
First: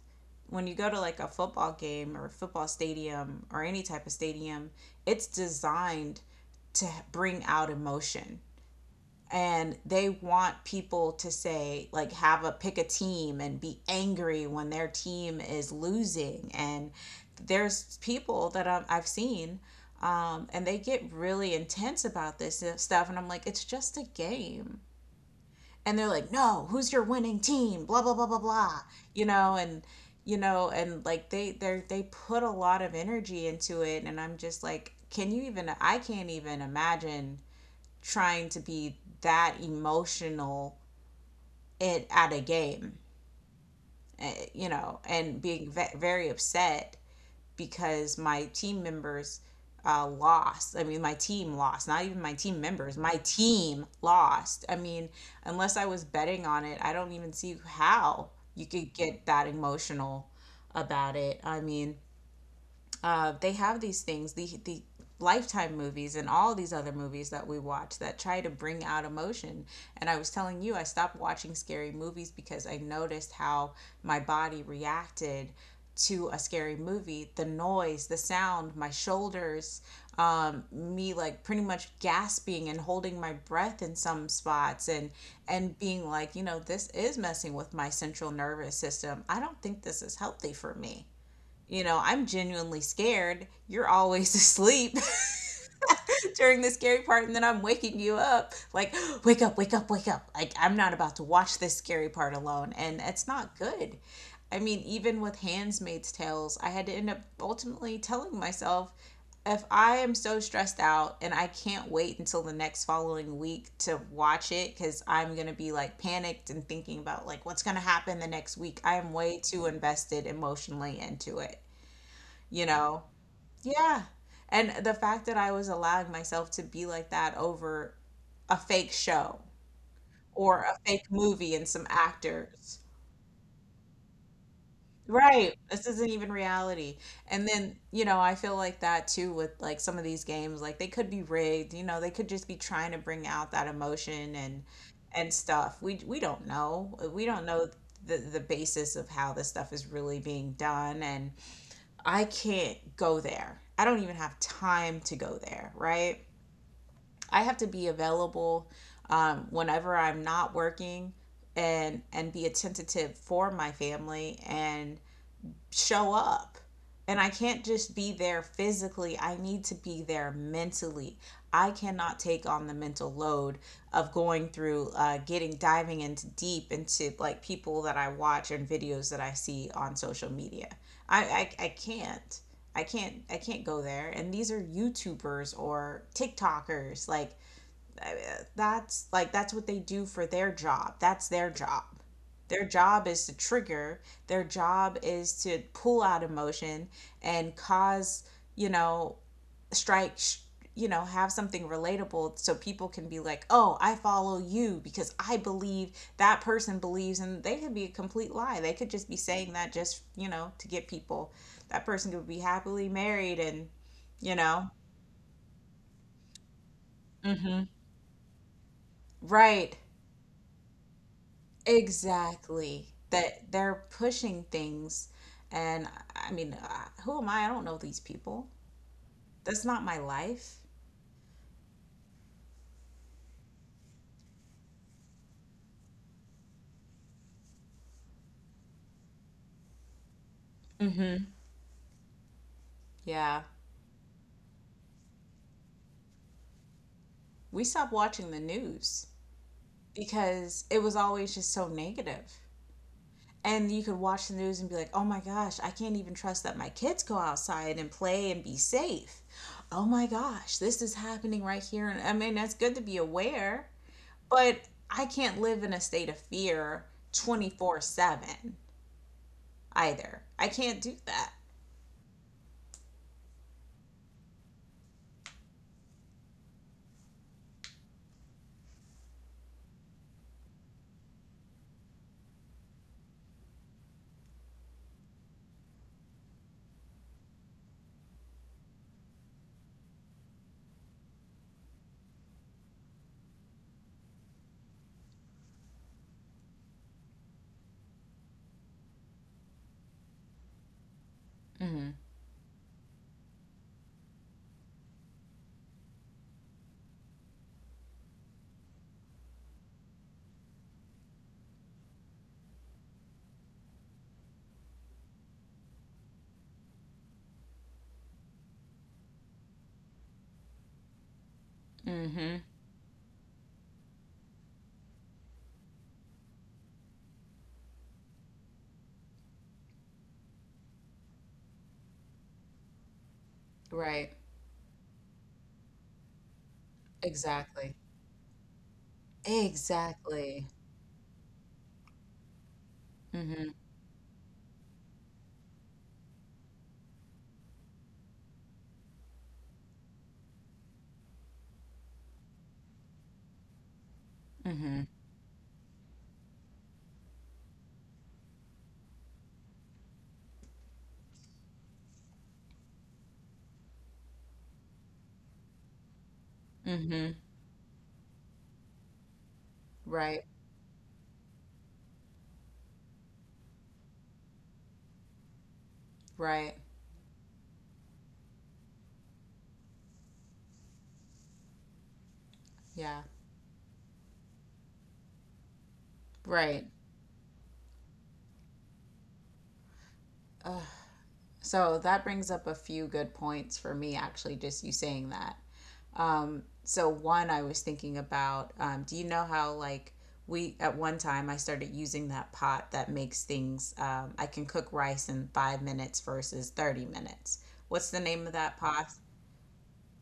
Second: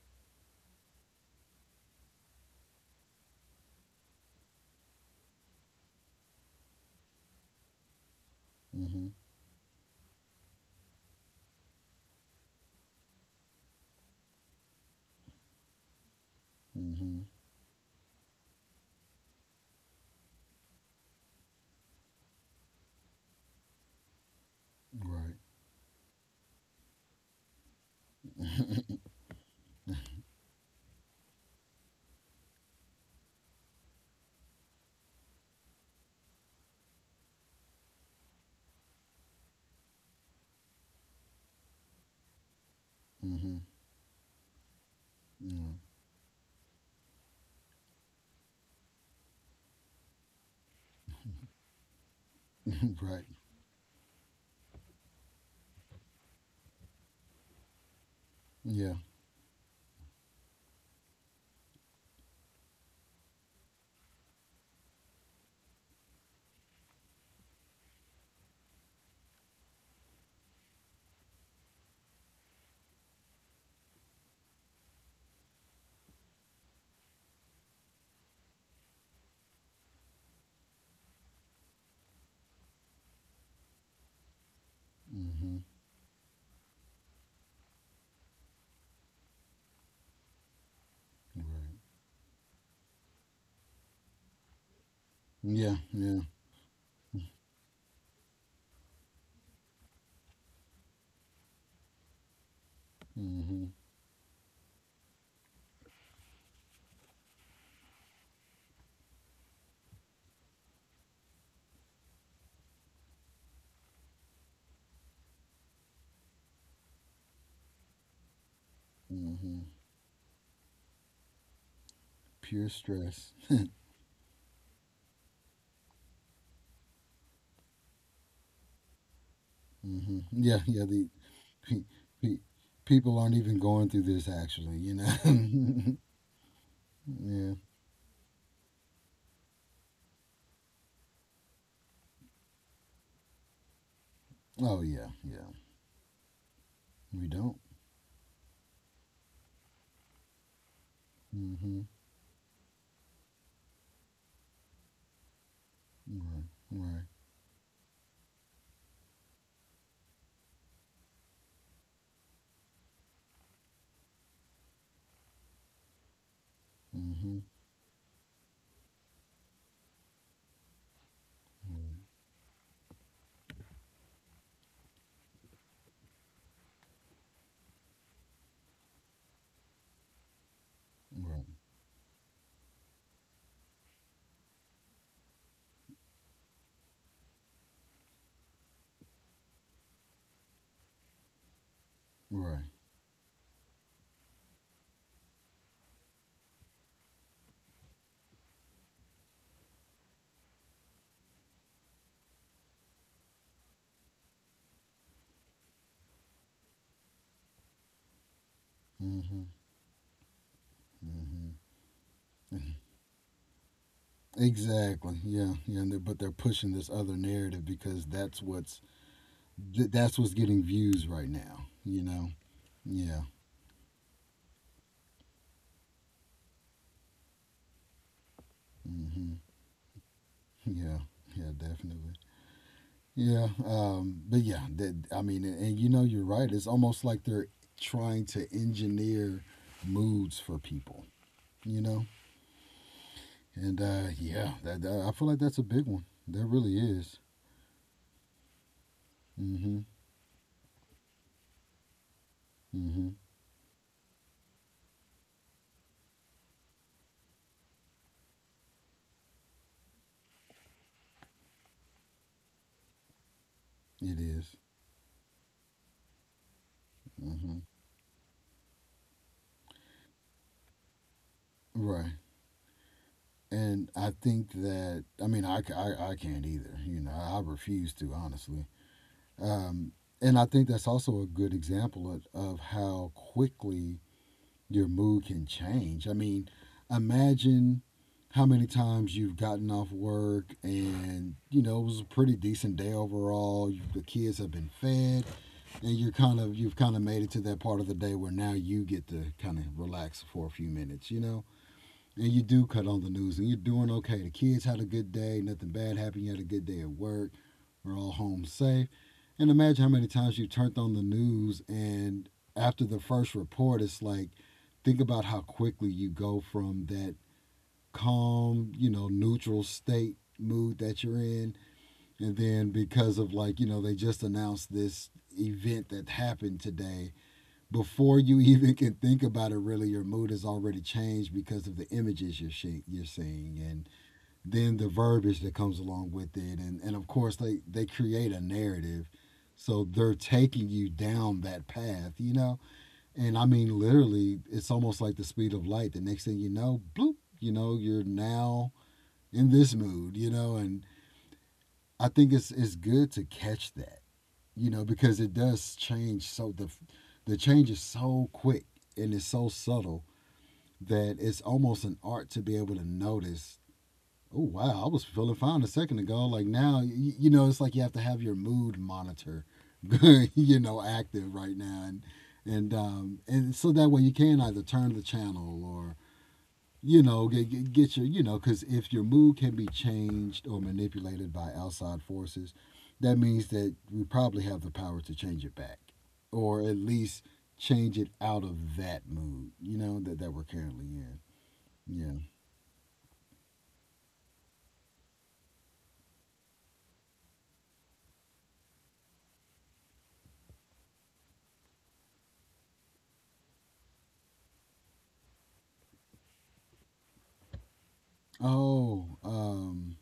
when you go to like a football game or a football stadium or any type of stadium, it's designed to bring out emotion,
Mm-hmm.
and they want people to, say, like, have a pick a team and be angry when their team is losing. And
Mm-hmm.
there's people that i I've seen, um, and they get really intense about this stuff, and I'm like, it's just a game.
Right.
And they're like, no, who's your winning team, blah blah blah blah blah, you know. And, you know and like, they they they put a lot of energy into it, and I'm just like, can you even I can't even imagine trying to be that emotional at at a game,
Mm-hmm.
uh, you know, and being
Yeah.
very upset because my team members, uh, lost. I mean, my team lost, not even my team members, my
Right.
team lost. I mean, unless I was betting on it, I don't even see how you
Yeah.
could get that emotional about it. I mean, uh, they have these things, the the lifetime movies and all these other movies that we watch that try to bring out emotion. And I was telling you, I stopped watching scary movies because I noticed how my body reacted to a scary movie, the noise, the sound, my shoulders, um, me like pretty much gasping and holding my breath in some spots, and
Mm-hmm.
and being like, you know this is messing with my central nervous system, I don't think this is healthy for me,
Right.
you know, I'm genuinely scared. You're always asleep
Yeah. Yeah.
during the scary part, and then I'm waking you up, like, wake up, wake up, wake up. Like, I'm not about to watch this scary part alone. And it's not
Mm-hmm.
good. I mean, even with *Handmaid's Tales, I had to end up ultimately telling myself, if I am so stressed out and I can't wait until the next following week to watch it because I'm going to be like panicked and thinking about like what's going to happen the next week, I am way
Mm-hmm.
too invested emotionally into it, you
Pure
know?
stress.
Yeah. And the fact that I was allowing myself to be like that over a fake show,
Mm-hmm.
or
Yeah.
a
Yeah. The
fake movie and
pe-
some
pe-
actors.
people aren't even going through this actually. You know.
Right. This isn't even reality. And
Yeah.
then, you know, I feel like that too with like some of these games. Like, they could be rigged, you know, they could just be trying to bring out that emotion and
Oh yeah.
and
Yeah.
stuff. We we don't know. We
We
don't
don't.
know the the basis of how this stuff is really being done. And
Mm-hmm.
I can't go there. I don't even have time to go there, right?
Right. Right.
I have to be available um, whenever I'm not working and and be attentive for my family and show up. And I
Mm-hmm.
can't just be there physically. I need to be there mentally. I
Right.
cannot take on the mental load of going through, uh, getting diving into deep into like people that I watch and videos that I see on social media. I,
Right.
I, I can't. I can't I can't go there. And these are YouTubers or TikTokers. Like I mean, that's like that's what they do for their job. That's their job. Their
Right.
job is to trigger. Their job is to pull out emotion and cause, you know, strike, sh- you know, have something relatable so people can be like, "Oh, I follow you because I believe that person believes." And they could be a complete lie. They could just be
Mm-hmm.
saying that just, you know, to get people.
Mm-hmm.
That person could be happily married and, you know,
Exactly. Yeah. Yeah. And they're, but they're pushing this other narrative
mhm.
because that's what's
Right.
th- that's what's getting views right now. You know.
Exactly.
Yeah.
That they're pushing things. And I mean, uh, who am I? I don't know these people.
Hmm.
That's not my life.
Yeah. Yeah. Definitely. Yeah. Um. But yeah. That. I mean. And, and you know. You're right. It's almost like they're trying to engineer moods for people.
Mm-hmm.
You know.
Yeah.
And uh, yeah. That, that- I feel like that's a big one. That really is.
We stopped watching the news
Mm-hmm.
because it was always just so negative.
Mm-hmm.
And you could watch the news and be like, oh my gosh, I can't even trust that my kids go outside and play and be safe. Oh my gosh, this is happening right here. And I mean, that's good to be aware,
It is.
but I can't live in a state of fear
Mm-hmm.
twenty four seven either. I can't do that.
Right. And I think that I mean I, I, I can't either. You know, I refuse to honestly. Um, and I think that's also a good example of, of how quickly your mood can change. I mean, imagine how many times you've gotten off work and you know it was a pretty decent day overall you, the kids have been fed, and you're kind of you've kind of made it to that part of the day where now you get to kind of relax for a few minutes you know And you do cut on the news and you're doing okay. The kids had a good day, nothing bad happened. You had a good day at work. We're all home safe. And imagine how many times you turned on the news and after the first report, it's like, think about how quickly you go from that calm, you know, neutral state mood that you're in. And
Mm-hmm.
then because of like, you know, they just announced this event that happened today before you even can think about it, really your mood has already changed because of the images you're she- you're seeing, and
Right.
then the verbiage that comes along with it, and and of course they
Exactly.
they create a narrative, so they're
Exactly.
taking you down that path you know And I
Mm-hmm.
mean, literally, it's almost like the speed of light. The next thing you know, bloop you know you're now in this mood you know and I think it's it's good to catch that you
Mm-hmm.
know, because it does change, so the the change is so quick and it's so subtle that it's almost an art to be able to notice. Oh wow, I was feeling fine a second ago. Like now,
Mm-hmm.
you, you know, it's like you have to have your mood monitor,
Right.
you know, active right now, and and um, and so that way you can either turn the channel or
Right.
you know get, get your you know because if your mood can be changed or manipulated by outside forces,
Yeah.
that means that we probably have the power to change it back, or
Right.
at least change it out of that mood you know that, that we're currently in.
So that
Yeah.
brings up a few good points for me, actually, just you saying that. Um, so one I was thinking about, um, do you know how like we at one time I started using that pot that makes things um, I can cook rice in five minutes versus thirty minutes. What's the name of that pot?
oh um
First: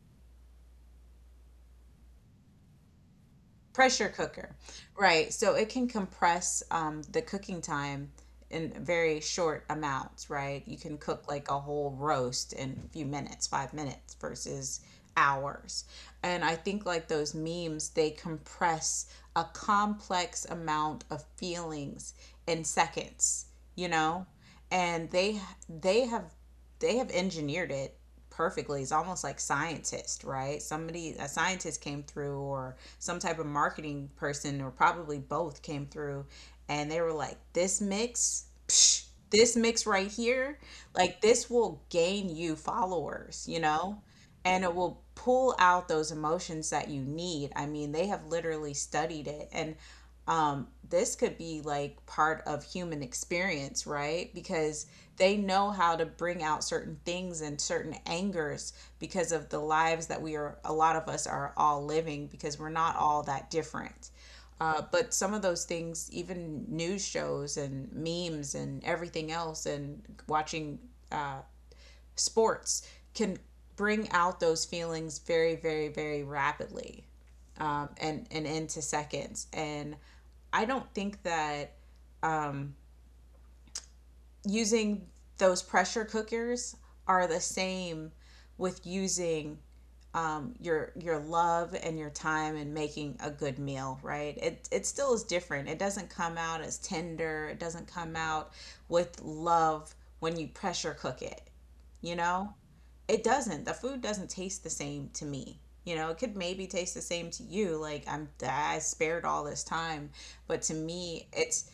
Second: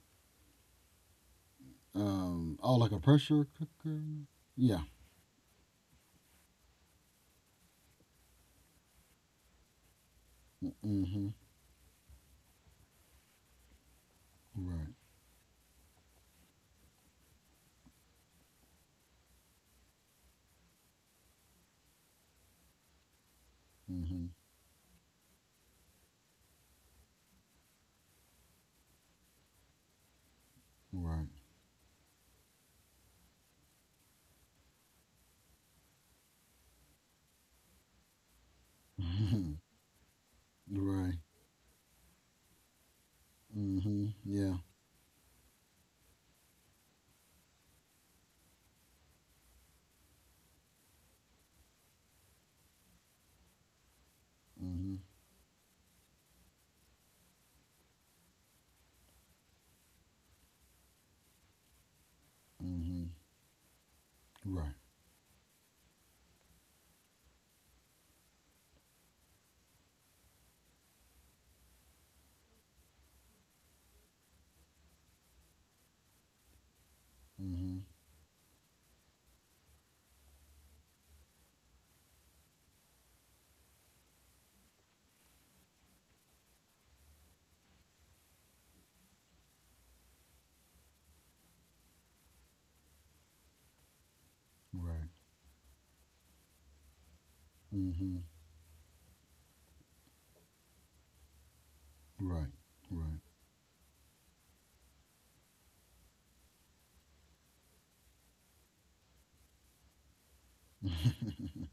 um oh, like a pressure cooker.
Pressure cooker,
Yeah.
right? So it can compress um, the cooking time in very short amounts. Right, you can cook
Mm-hmm.
like a whole roast in a few minutes, five minutes versus
Right.
hours. And I think like those memes, they compress a complex amount of feelings in seconds, you know?
Mm-hmm.
And they they have they have engineered it perfectly. It's almost like scientist, right? Somebody a
Right.
scientist came through, or some type of marketing person, or probably both came through and they were like, this mix, psh,
Mm-hmm.
this mix right here,
Right.
like this will gain you followers, you know?
Mm-hmm. Yeah.
And it will pull out those emotions that you need. I mean, they have literally studied it. And um, this could be like part of human experience, right? Because
Mm-hmm.
they know how to bring out certain things and certain angers because of the lives that we are, a lot of us are all living, because we're not
Mm-hmm.
all that different.
Right.
Uh, but some of those things, even news shows and memes and everything else, and watching uh, sports can bring out those feelings very, very, very rapidly,
Mm-hmm.
um, and, and into seconds. And I don't think that using those pressure cookers are the same with using um, your your love and your time in making a good meal, right? It it
Right.
still is different. It doesn't come out as tender. It doesn't come
Mm-hmm.
out with love when you pressure cook it. You know,
Right. Right.
it doesn't. The food doesn't taste the same to me. You know, it could maybe taste the same to you. Like I'm, I spared all this time, but to me, it's,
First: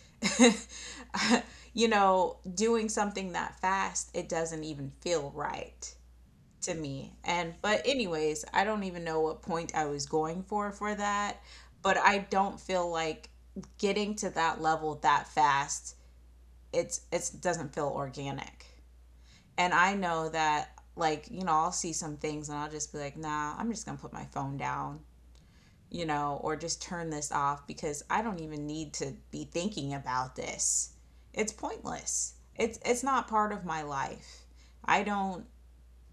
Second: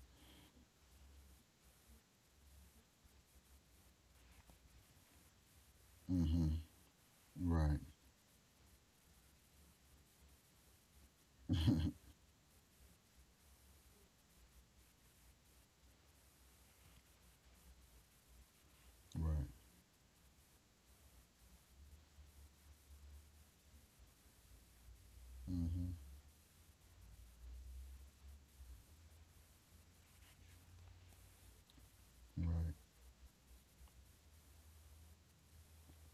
you know, doing something that fast. It doesn't even feel right
Mm-hmm.
to me. And
Right.
but anyways, I don't even know what point I was going for for that, but I don't feel like getting to that level that fast. It's it's doesn't feel organic.
Right.
And I know that like, you know, I'll see some things and I'll just be like, "Nah, I'm just going to put my phone down."
Mm-hmm.
You know, or just turn this off because I don't even need to be thinking about this. It's pointless.
Right.
It's it's not part of my life. I don't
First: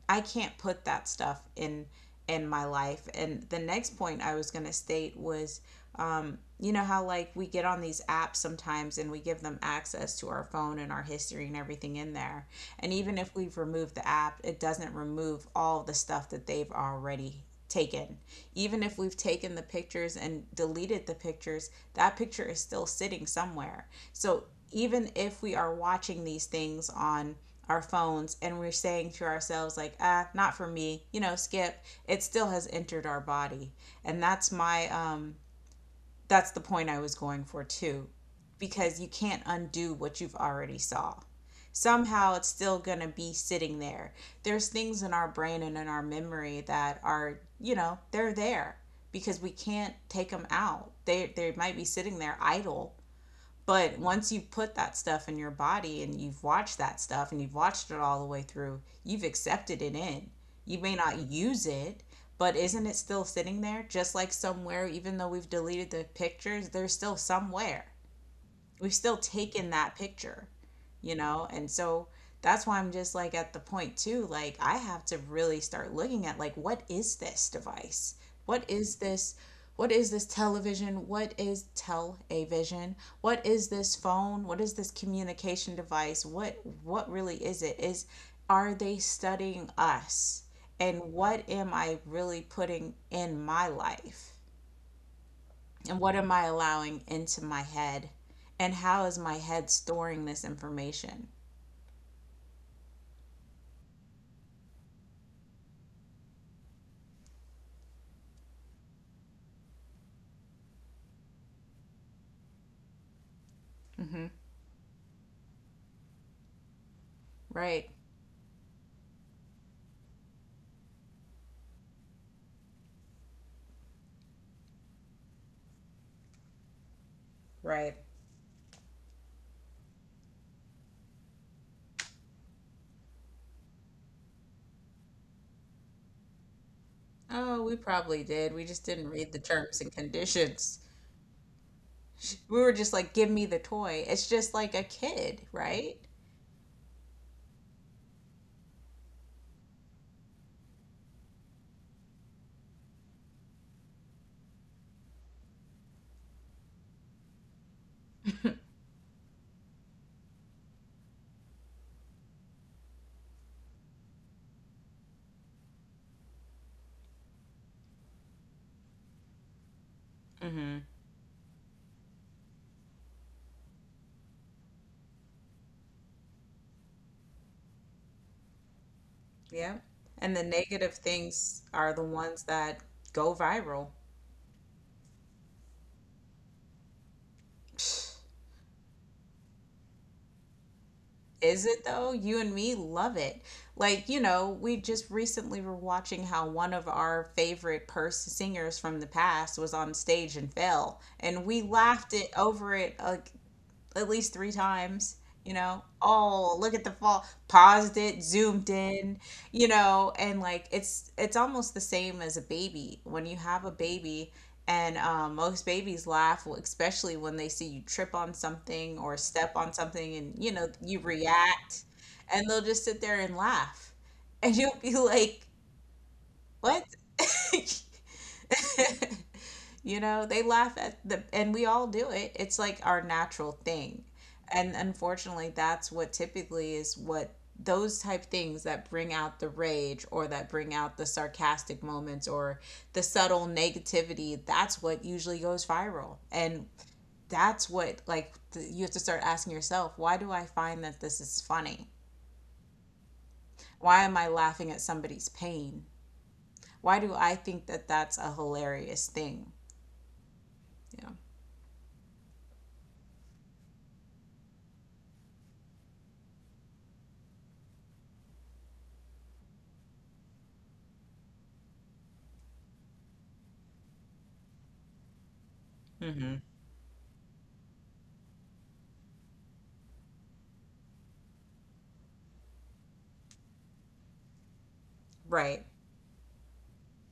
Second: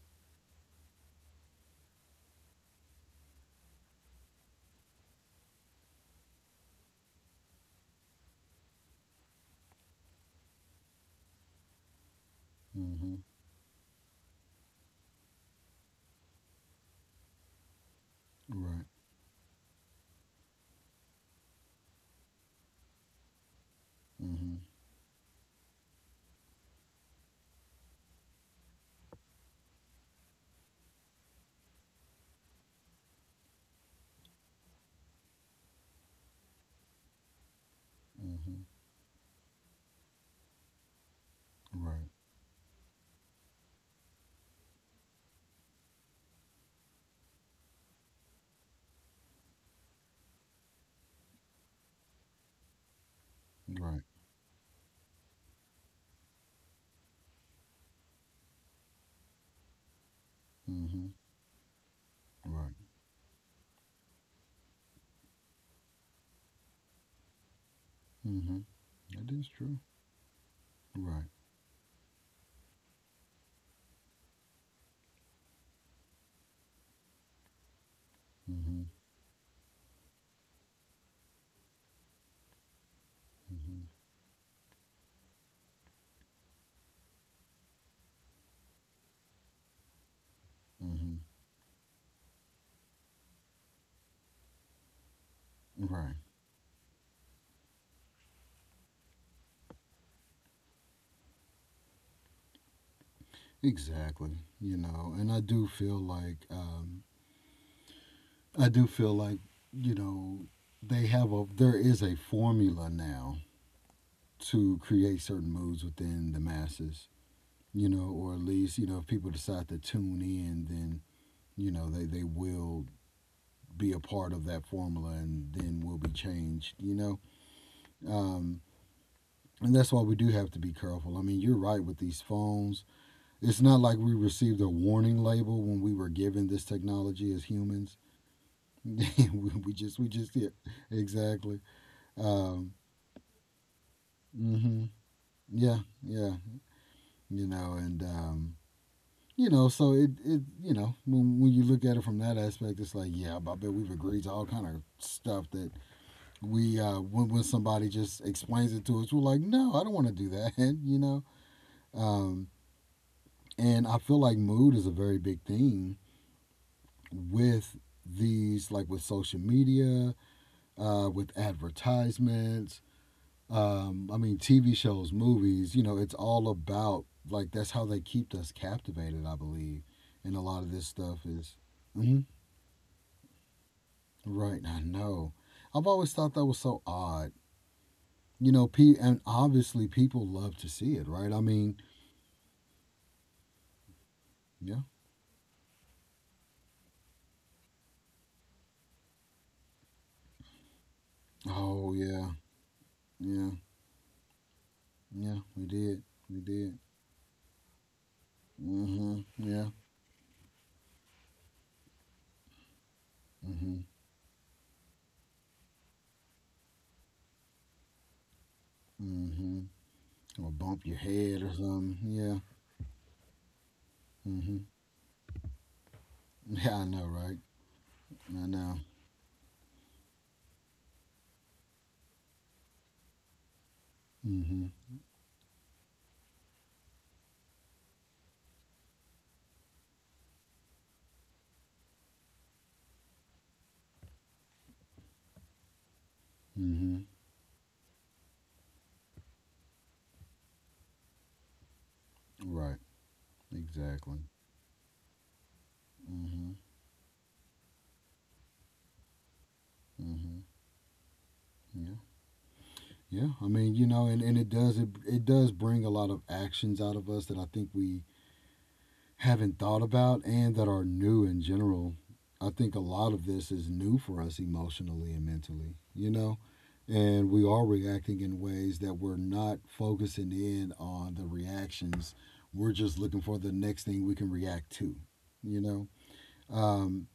I can't put that stuff in in my life. And the next point I was going to state was um, you know how like we get on these apps sometimes and we give them access to our phone and our history and everything in there. And
Mm-hmm.
even if we've removed the app, it doesn't remove all the stuff that they've already taken.
Right.
Even if we've taken the pictures and deleted the pictures, that picture is still sitting somewhere. So
Mm-hmm.
even if we are watching these things on our phones and we're saying to ourselves like ah, not for me, you know, skip, it still has entered our body. And that's my um that's the point I was going for too,
Mm-hmm.
because you can't undo what you've already saw.
Right.
Somehow it's still going to be sitting there. There's things in our brain and in our memory that are, you know, they're there, because we can't take them out. They they might be sitting there idle, but
Right.
once you've put that stuff in your body and you've watched that stuff and you've watched it all the way through, you've accepted it in. You may
Mm-hmm.
not use it, but
Right.
isn't it still sitting there? Just like somewhere, even though we've deleted the pictures, they're still somewhere,
Mm-hmm.
we've still
That is
taken
true.
that picture, you
Right.
know? And so that's why I'm just like at the point too, like I have to really start looking at like what is this device? What
Mm-hmm.
is this what is this television? What is tell What is
Mm-hmm.
this phone? What is this communication device? What what really is it? Is are they studying us?
Mm-hmm.
And what am I really putting in my life? And
Right.
what am I allowing into my head? And how is my head storing this information?
Exactly. You know, and I do feel like um, I do feel like you know they have a there is a formula now to create certain moods within the masses, you
Right?
know, or at least, you know, if people decide to tune in, then, you know, they, they will be a part of that formula and then will be changed, you know?
Right.
Um, and that's why we do have to be careful. I mean, you're right with these phones. It's not like we received a warning label when we were given this technology as
Oh, we
humans.
probably did. We just didn't read the
we
terms and
just, we just, yeah,
conditions.
exactly.
We
Um,
were just like, give me the toy. It's just like
hmm
a kid,
Yeah,
right?
yeah, you know, and um, you know, so it, it you know, when, when you look at it from that aspect, it's like, yeah, I bet we've agreed to all kind of stuff that we, uh, when, when somebody just explains it to us, we're like, no, I don't want to do that, you know? Um, and I feel like mood is a very big thing with these, like with social media,
Mm-hmm.
uh, with advertisements, um, I mean, T V shows, movies, you know, it's all about, like, that's how they keep us captivated, I
Yeah.
believe. And
And
a
the
lot of this
negative
stuff is.
things are the
Mhm.
ones that go viral.
Right, I know. I've always thought that was so odd. You know, pe- and obviously people love to see it, right? I
Is
mean,
it though? You and me love it. Like, you know,
yeah.
we just recently were watching how one of our favorite pers- singers from the past was on stage and fell, and we
Oh,
laughed
yeah.
it over it like
Yeah.
at least three times.
Yeah,
You
we
know,
did. We
oh look
did.
at the fall. Paused it, zoomed
Mm-hmm.
in.
Yeah.
You know, and like it's it's almost the same as a baby. When you have a
Mm-hmm.
baby, and um, most babies laugh, especially when they see you trip on something or
Mm-hmm.
step on something, and
Or
you know
bump your
you
head or
react,
something. Yeah.
and they'll just sit there and laugh,
Mm-hmm.
and you'll be like,
Yeah, I
what?
know, right? I know.
you know, they laugh at the, and we all do it. It's like our natural thing.
Mm-hmm.
And unfortunately, that's what typically is what those type things that bring out the rage or that bring out the sarcastic moments or the subtle negativity, that's what usually goes viral. And
Mm-hmm.
that's what, like, th- you have to start asking yourself, why do I find that this is funny?
Right.
Why
Exactly.
am I laughing at somebody's pain?
Mm-hmm.
Why do I think that that's a hilarious thing?
Mm-hmm. Yeah. Yeah. I mean, you know, and, and it does it, it does bring a lot of actions out of us that I think we haven't thought about and that are new in general. I think a lot of this is new for us emotionally and mentally, you know?
Yeah.
And we are reacting in ways that we're not focusing in on the reactions. We're just looking for the next thing we can react to, you
Right.
know? Um,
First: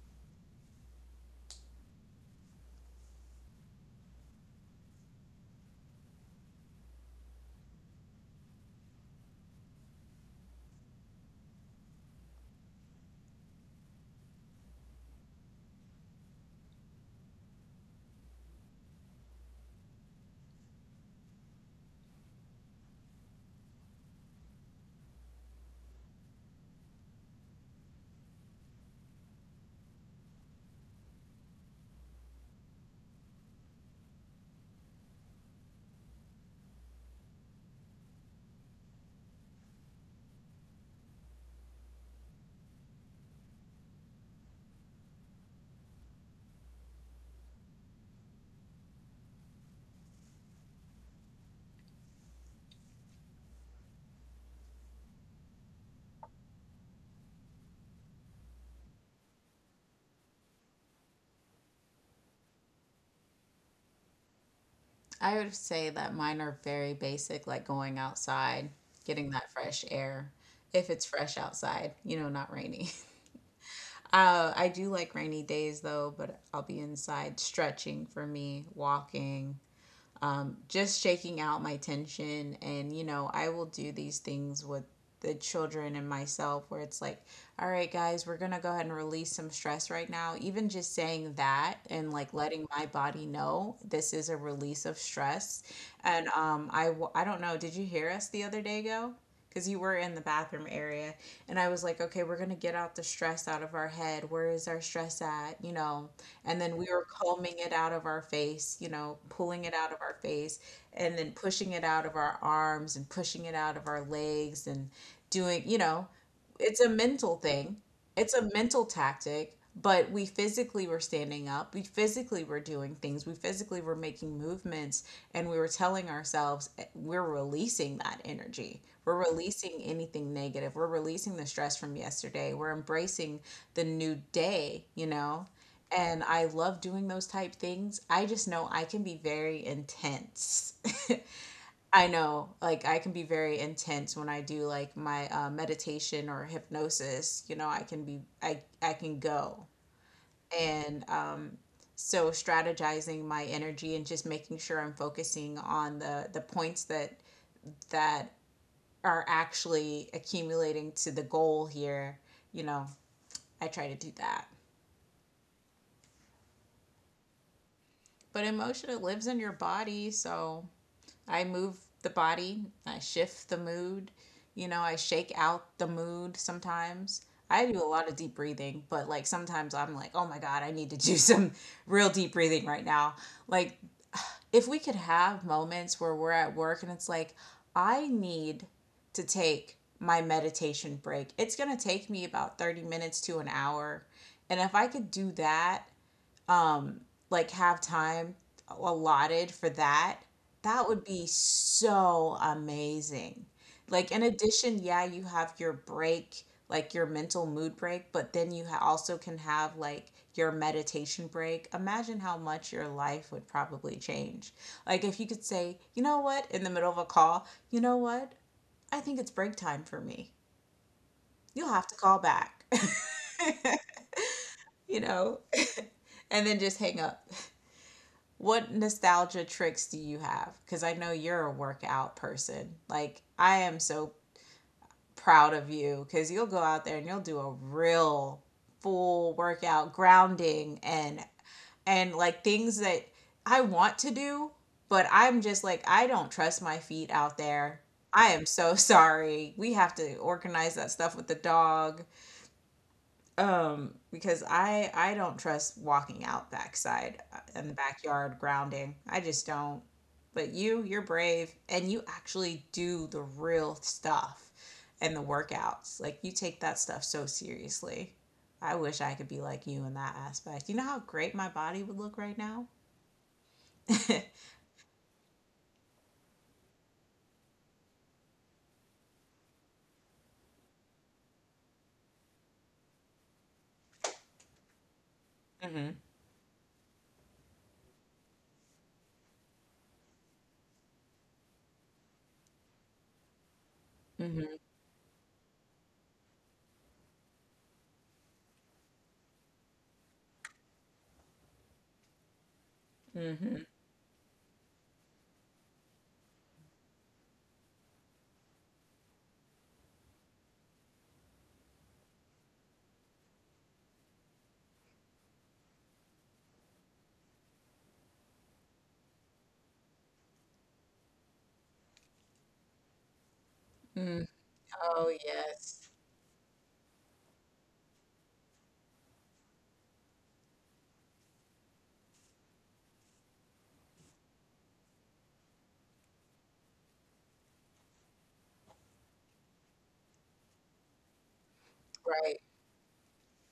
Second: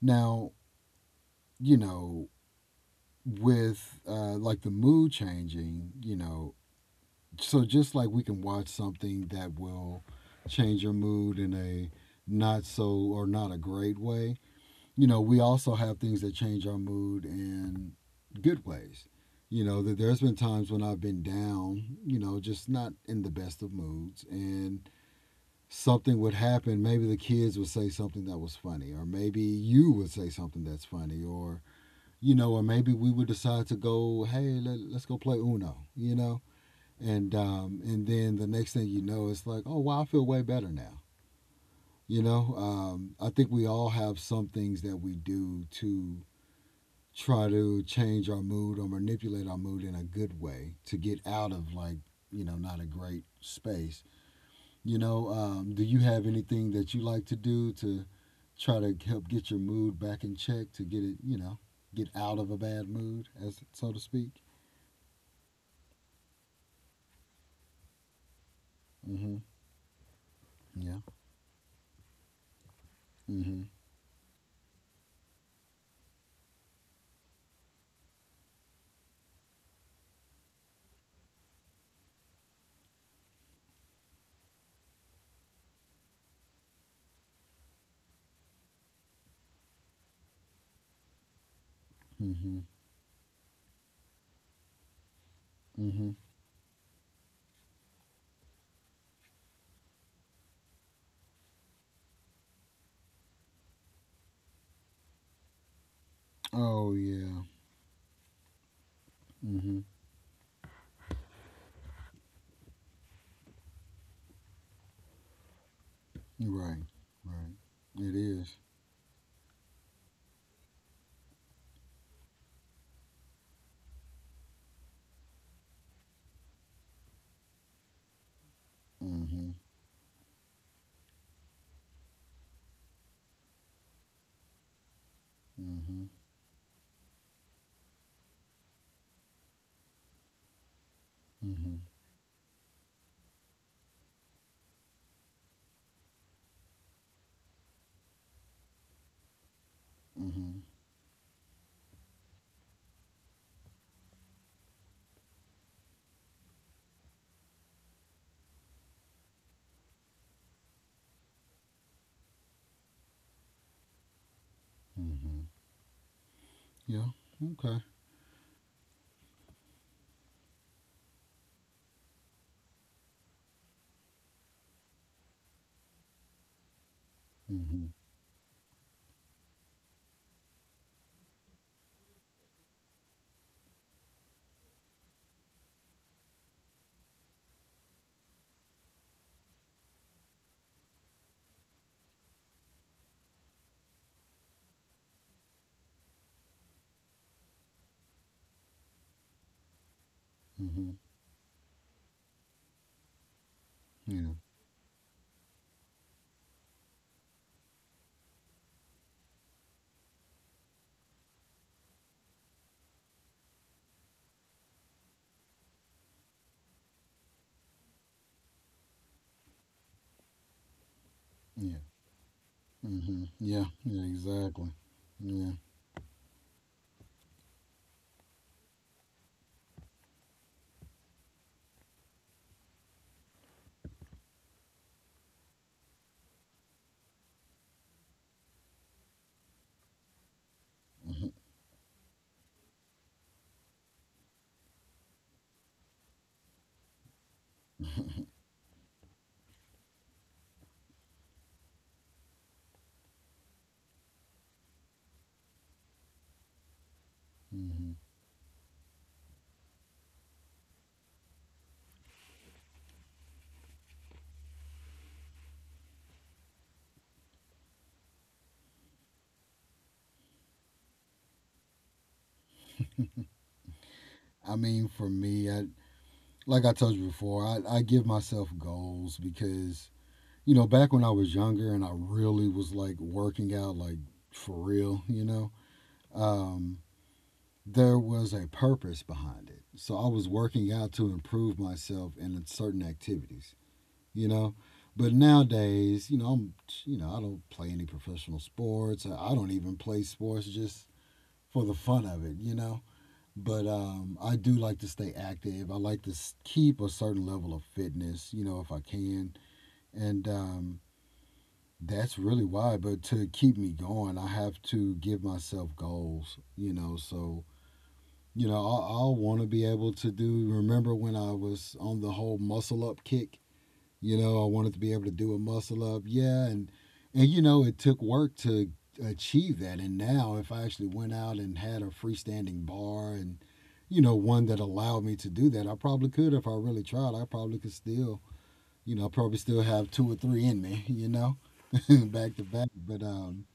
now, you know, with uh, like the mood changing, you know, so just like we can watch something that will change your mood in a not so or not a great way, you know, we also have things that change our mood in good ways. You know, that there's been times when I've been down, you know, just not in the best of moods, and something would happen, maybe the kids would say something that was funny or maybe you would say something that's funny or you know, or maybe we would decide to go, hey, let, let's go play Uno, you know? and um, and then the next thing you know, it's like, oh wow, I feel way better now. You know, um, I think we all have some things that we do to try to change our mood or manipulate our mood in a good way to get out of like you know not a great space. You know, um, do you have anything that you like to do to try to help get your mood back in check to get it you know get out of a bad mood, as so to speak?
I would say that mine are very basic, like going outside, getting
Mm-hmm.
that fresh air. If
Yeah.
it's fresh outside, you know, not rainy.
Mm-hmm.
Uh, I do like rainy days though, but I'll be inside stretching for me, walking, um, just shaking out my tension. And, you know, I will do these things with the children and myself where it's like, all right, guys, we're going to go ahead and release some stress right now. Even just saying that and like
Mm-hmm.
letting my body know this is a release of stress.
Mm-hmm.
And um, I, w- I don't know, did you hear us the other day go? Because you were in the bathroom area and I was like, okay, we're going to get out the stress out of our head, where is our stress at, you know? And then we
Oh
were
yeah.
combing it out of our face, you know, pulling it
Mm-hmm.
out of our face, and then pushing it out of our arms and pushing it out of our legs and doing, you know,
Right.
it's a mental
Right.
thing,
It
it's a
is.
mental tactic, but we physically were standing up, we physically were doing things, we physically were making movements, and we were telling ourselves, eh, we're releasing that energy, we're
Mm-hmm.
releasing anything negative, we're releasing the stress from yesterday, we're embracing the new day, you know.
Mm-hmm.
And I love doing those type things. I just know I can be very intense.
Mm-hmm.
I know, like I can be very intense when I do like my uh, meditation or hypnosis. You know, I can be, I, I can go.
Mm-hmm.
And um, so strategizing my energy and just making sure I'm focusing on the the points that that are actually accumulating to the goal here. You know, I try to do that.
Mm-hmm. Yeah. Okay.
But emotion, it lives in your body, so I move the body, I shift the mood, you know, I shake out the mood sometimes. I do
Mm-hmm.
a lot of deep breathing, but like sometimes I'm like, oh my God, I need to do some real deep breathing right now. Like, if we could have moments where we're at work and it's like, I need to take my meditation break, it's going to take me about thirty minutes to an hour. And if I could do that um, like have time allotted for that, that
Mm-hmm.
would be so amazing. Like, in
Yeah.
addition, yeah, you have your break, like your mental mood break, but then you ha- also can have like your meditation break. Imagine how much your life would probably change. Like, if you could say, you know what, in the middle of a call, you know what, I think it's break time for me. You'll
Yeah.
have to call back,
Mm-hmm. Yeah. Yeah. Exactly.
you know,
Yeah.
and then just hang up. What nostalgia tricks do you have? Because I know you're a workout person. Like, I am so proud of you because you'll go out there and you'll do a real full workout, grounding, and and like things that I want to do, but I'm just like, I don't trust my feet out there. I am so sorry. We have to organize that stuff with the dog, um because i i don't trust walking out backside, uh, in the
Mm-hmm.
backyard grounding. I just don't. But you you're brave and you actually do the real stuff, and the workouts, like you take that stuff so seriously. I wish I could be like you in that aspect. You know how great my body would look right now.
I mean, for me, I like I told you before, I, I give myself goals because you know back when I was younger and I really was like working out like for real, you know.
Mm-hmm.
Um, there was a purpose behind it. So I was working out to improve myself in certain activities, you
Mm-hmm.
know. But nowadays, you know, I'm, you know, I don't play any professional sports. I don't even play sports just for the fun of it, you know.
Mm-hmm.
But um, I do like to stay active. I like to keep a certain level of fitness, you know, if I can. And um, that's really why. But to keep me going, I have to give myself goals, you know. So you know, I, i want to be able to do. Remember when I was on the whole muscle up kick? You
Mm.
know, I wanted to be able to
Oh
do a
yes.
muscle up. Yeah, and and you know, it took work to achieve that. And now, if I actually went out and had a freestanding bar and you know one that allowed me to do that, I probably could if I really tried. I probably could still, you know, probably still have two or three in me. You know, back
Right.
to back. But um,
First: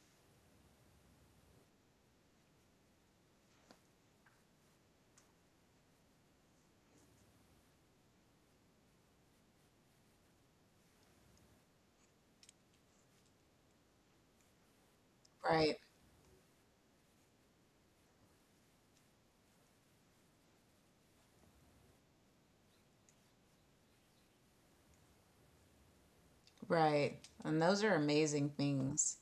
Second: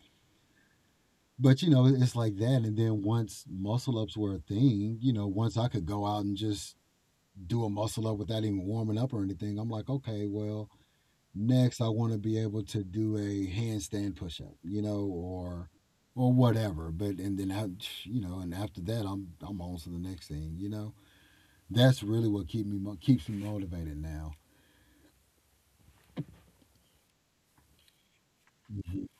but you know, it's like that. And then once muscle ups were a thing, you know, once I could go out and just do a muscle up without even warming up or anything, I'm like, okay, well, next I want to be able to do a handstand push up, you know, or
Right.
or whatever. But and then I, you know, and after that, I'm I'm on to the next thing. You know, that's really what keep me mo- keeps me motivated now.
Right. And those are amazing
Hmm.
things.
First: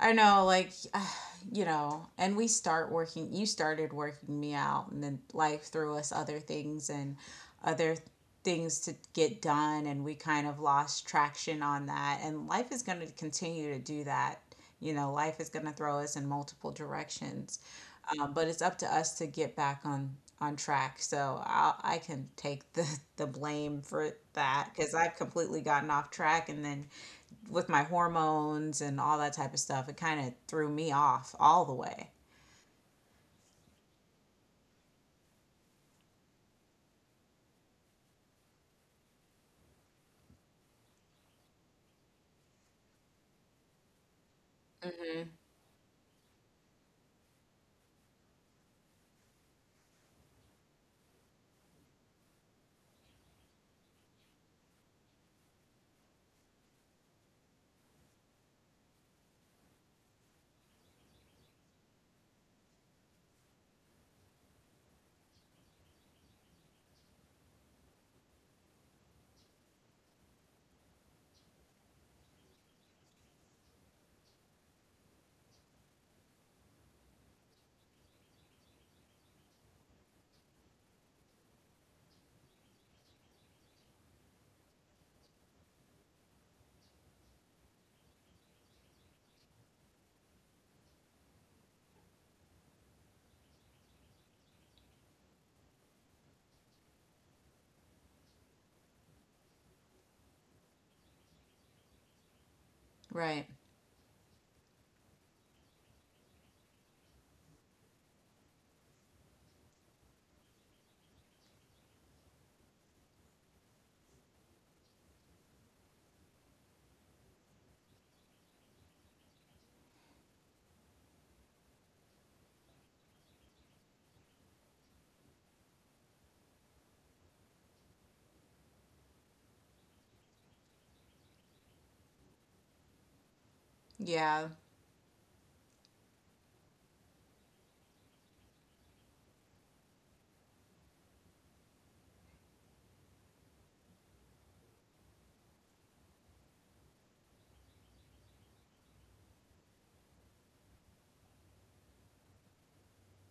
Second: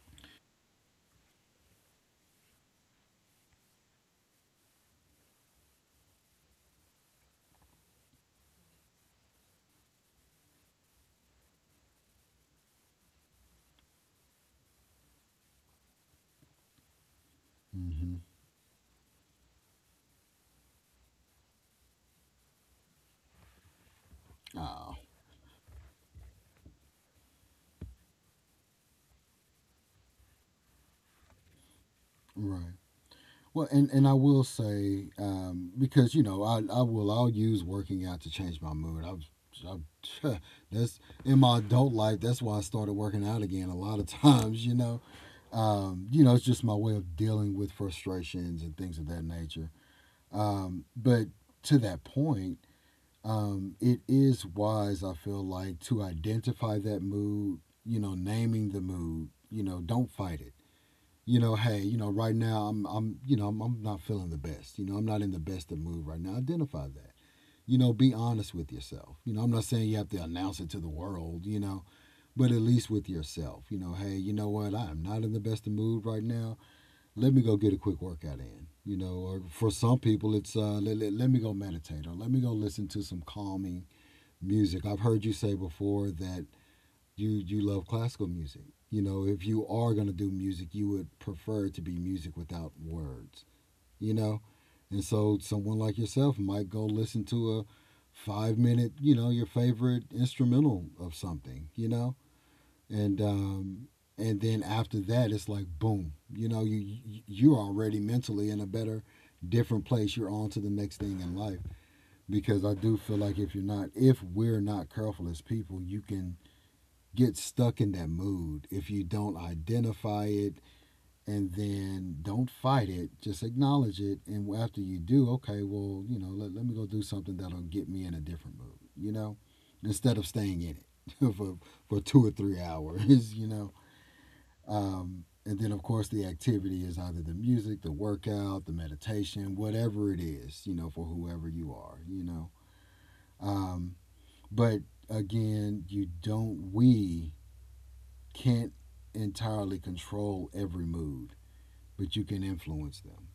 I don't know, like, you know, and we start working, you started working me out, and then life threw us other things and other things to get done, and we kind of lost traction on that. And life is going to continue to do that. You know, life is going to throw us in multiple directions,
Hmm.
um, but it's up to us to get back on on track. So I I can take the the blame for that because
Oh,
I've completely gotten off track, and then with my hormones and all that type of stuff, it kind of threw me off all the way.
right. Well, and, and I will say um, because you know I, I will I'll use working out to change my mood. I've, I've that's in my adult life. That's why I started working out again. A lot of times, you know,
Hmm.
um, you know, it's just my way of dealing with frustrations and things of that nature. Um, but to that point, um, it is wise, I feel like, to identify that mood. You know, naming the mood. You know, don't fight it, you know, hey, you know, right now I'm I'm you know, I'm, I'm not feeling the best. You know, I'm not in the best of mood right now. Identify that. You know, be honest with yourself. You know, I'm not saying you have to announce it to the world, you know, but at least with yourself. You know, hey, you know what? I am not in the best of mood right now. Let me go get a quick workout in. You know, or for some people it's uh let, let, let me go meditate or let me go listen to some calming music. I've heard you say before that you you love classical music. You know, if you are going to do music, you would prefer to be music without words, you know? And so someone like yourself might go listen to a five minute, you know, your favorite instrumental of something, you know? And
Right.
um and then after that it's like boom, you know, you you- you're already mentally in a better different place. You're on to the next thing in life because I do feel like if you're not if we're not careful as people, you can get stuck in that mood. If you don't identify it and then don't fight it, just acknowledge it. And after you do, okay, well, you know, let, let me go do something that'll get me in a different mood, you know, instead of staying in it for, for two or three hours, you know.
Yeah,
Um, and then, of course, the activity is either the music, the workout, the meditation, whatever it is, you know, for whoever you are, you know. Um, but again, you don't, we can't entirely control every mood, but you can influence them.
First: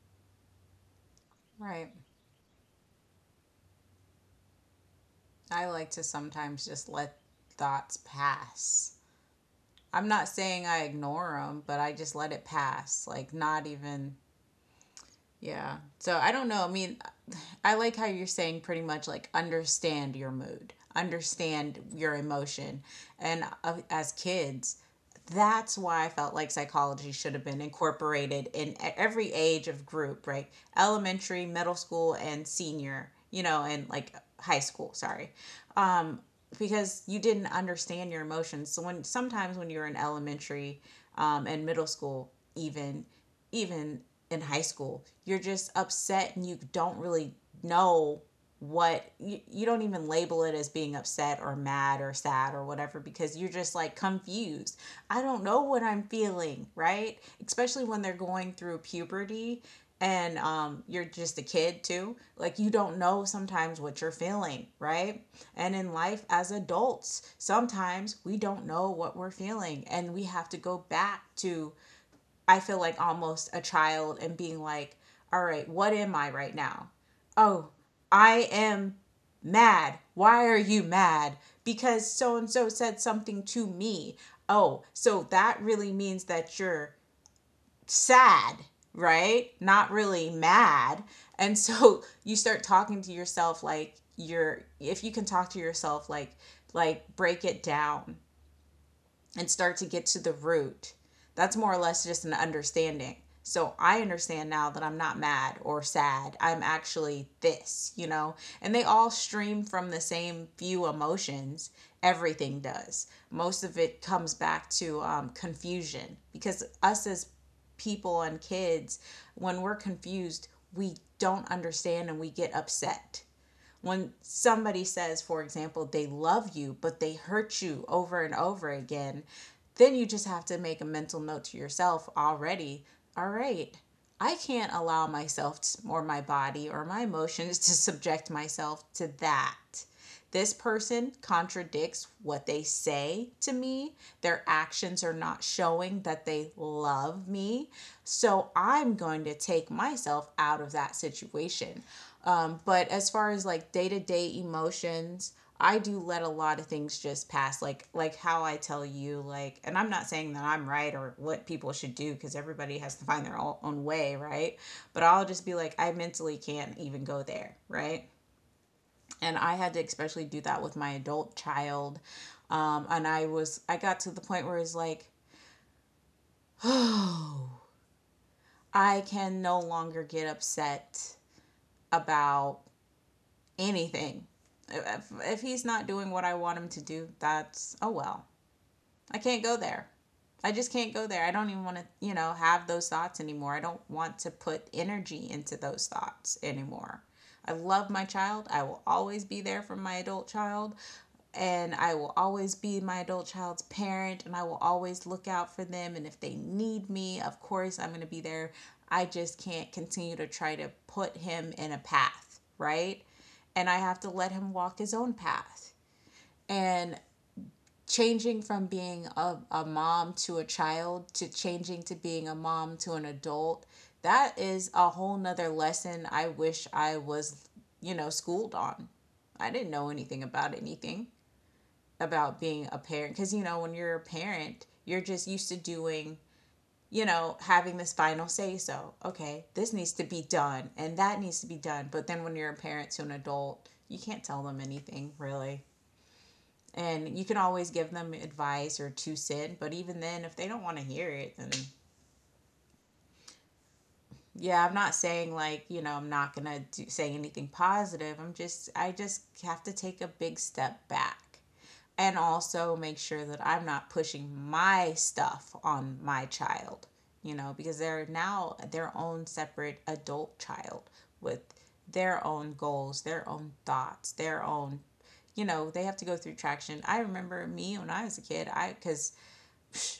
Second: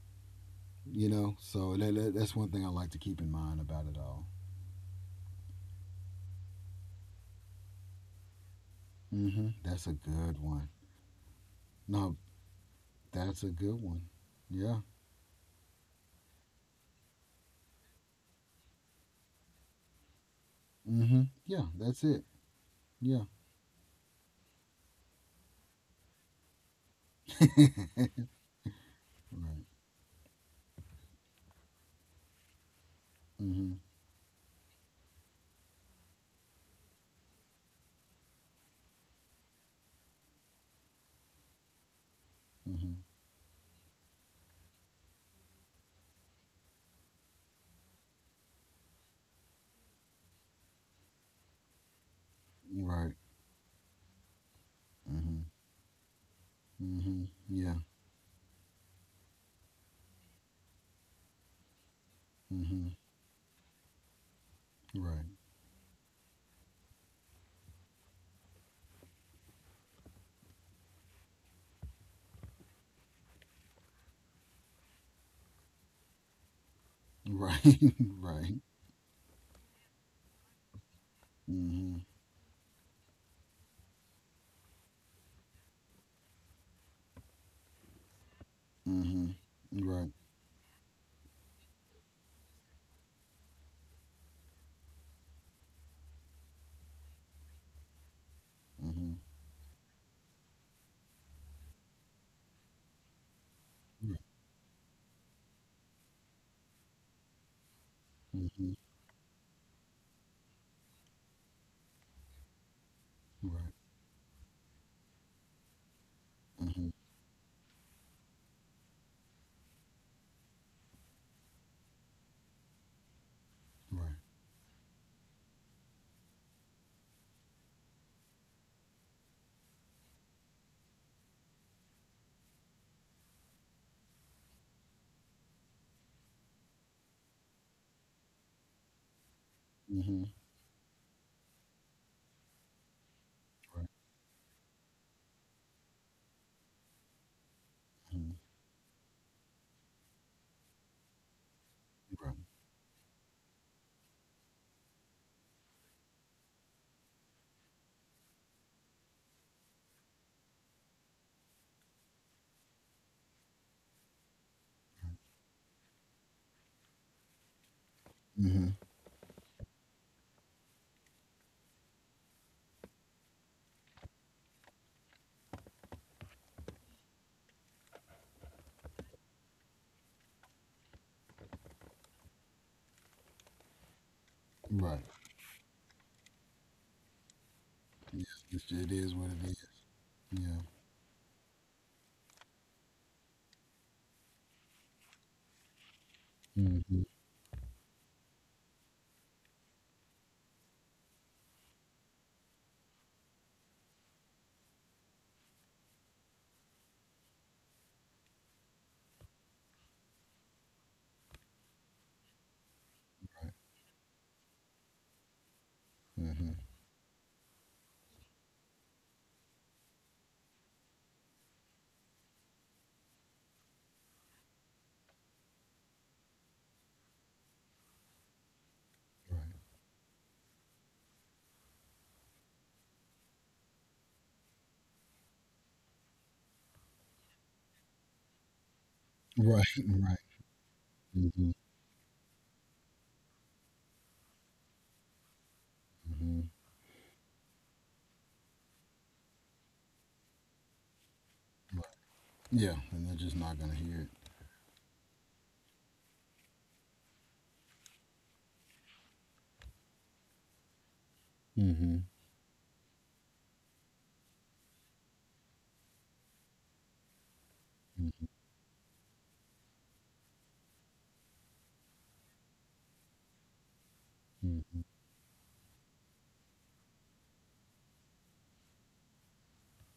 You know, so
right.
that, that, that's one thing I like to keep in mind about it all.
I like to sometimes just let thoughts pass.
Mm-hmm. That's a
I'm not
good
saying
one.
I ignore them, but I just
No,
let it pass. Like,
that's a
not
good one.
even,
Yeah.
yeah. So I don't know. I mean, I like how you're saying pretty much like understand your mood,
Mm-hmm. Yeah,
understand
that's
your
it.
emotion.
Yeah.
And uh, as kids, that's why I felt like psychology should have been
Right.
incorporated in e- every age of group, right? Elementary, middle school, and senior, you know,
Mm-hmm.
and like high school, sorry. Um, because you didn't understand your emotions. So when sometimes when you're in elementary, um, and middle school,
Mm-hmm.
even even in high school. You're just upset and you don't really know what you, you don't even label it as being upset or mad or sad or whatever
Right.
because you're just like confused. I don't
Mm-hmm.
know what I'm feeling, right?
Mm-hmm. Yeah.
Especially when they're going through puberty and, um, you're just a kid too. Like you
Mm-hmm.
don't know sometimes what you're feeling, right?
Right.
And in life as adults, sometimes we don't know what we're feeling and we have to go back to, I feel like almost a child and being like, all right, what am I right now? Oh,
Right.
I
Right.
am mad. Why are you mad?
Mm-hmm.
Because so and so said something to me. Oh, so that really means that you're sad,
Mm-hmm.
right? Not
Right.
really mad. And so, you start talking to yourself like, you're if you can talk to yourself, like like break it down
Mm-hmm.
and start to get to the root. That's more or less just an understanding. So I
Right.
understand now that I'm not mad or sad. I'm actually this, you know? And
Mm-hmm.
they all stream from the same few emotions. Everything does.
Right.
Most of it comes back to, um, confusion because
Mm-hmm.
us as people and kids, when we're confused, we don't understand and we get upset.
Right.
When somebody says, for example, they love you, but they hurt you over and over again, then you just have to make a mental note to yourself already. All right, I can't allow myself or my body or my emotions to subject myself to that.
Mm-hmm.
This person contradicts what they say to
Right.
me. Their actions are not showing that they love me.
Mm-hmm.
So I'm going to take myself out of that situation.
Right.
Um, but as far as like day to day emotions, I do let a lot of things just pass, like like how I tell you, like, and I'm not saying that I'm right or what people should do because everybody has to find their own own way, right? But I'll just be like, I mentally can't even go there, right?
Hmm.
And I had to especially do that with my adult child, um, and i was I got to the point where it's like, oh, I can no longer get upset about anything.
Right.
If, if he's not doing what I want him to do, that's, oh well.
Yeah. It's, it
I
is what
can't
it
go
is.
there. I
Yeah.
just can't go there. I don't even want to, you know, have those thoughts anymore. I don't want to put energy into those thoughts anymore.
Mm-hmm.
I love my child. I will always be there for my adult child. And I will always be my adult child's parent. And I will always look out for them. And if they need me, of course, I'm going to be there. I just can't continue to try to put him in a path, right?
Right.
And I have to let him walk his own path.
Mm-hmm.
And changing from being a, a mom to a child, to changing to being a mom to an adult, that is a whole nother lesson. I wish I was you know schooled on.
Right.
I didn't know anything about anything about being a parent, because you know, when you're a parent, you're just used to doing, you know, having this final say, so, okay,
Right.
this needs to
Right.
be done and that needs to
Mm-hmm.
be done. But then when you're a parent to an adult, you can't tell them anything really.
Mm-hmm.
And you can always give them advice or two cent, but even then, if they don't want to hear it, then,
Right. Yeah. And they're just not gonna hear
yeah, I'm not saying, like, you know, I'm not going to do, say anything positive. I'm just, I just have to take a big step back,
it. Mm-hmm.
and also make sure that I'm not pushing my stuff on my child, you know, because they're now their own separate adult child, with their own goals, their own thoughts, their own,
Mm-hmm.
you know, they have to go through traction. I remember me when I was a kid I because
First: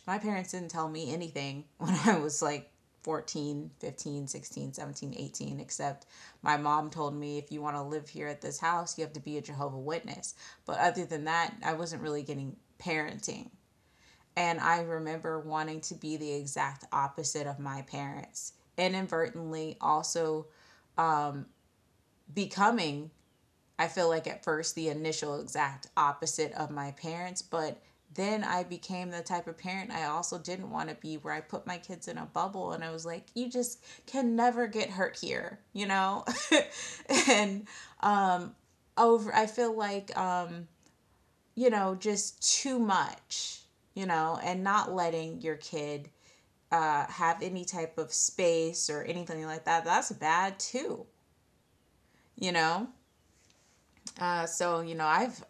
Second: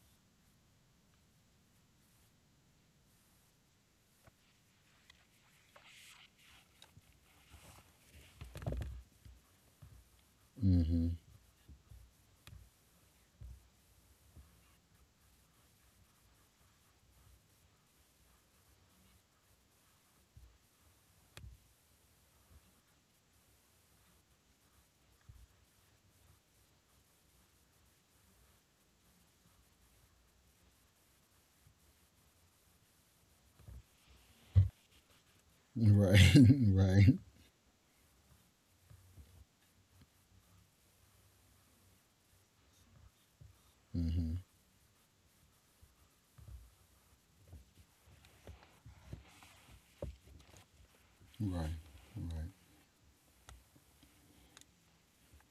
My parents didn't tell me anything when I was like fourteen, fifteen, sixteen, seventeen, eighteen. Except my mom told me, if you want to live here at this house, you have to be a Jehovah Witness. But
Mm-hmm.
other
Mm-hmm.
than that, I wasn't really getting parenting. And I remember wanting to be the exact opposite of my parents, and inadvertently also becoming, I feel like at first, the initial exact opposite of my parents, but then I became the type of parent I also didn't want to be, where I put my kids in a bubble and I was like, you just can never get hurt here, you know?
Right. Right.
And over, I feel like, um, you know, just too much, you
Mm-hmm.
know, and not letting your kid, uh, have any type of space or anything like that. That's bad too,
Right. Right.
you know? Uh, so you know, I've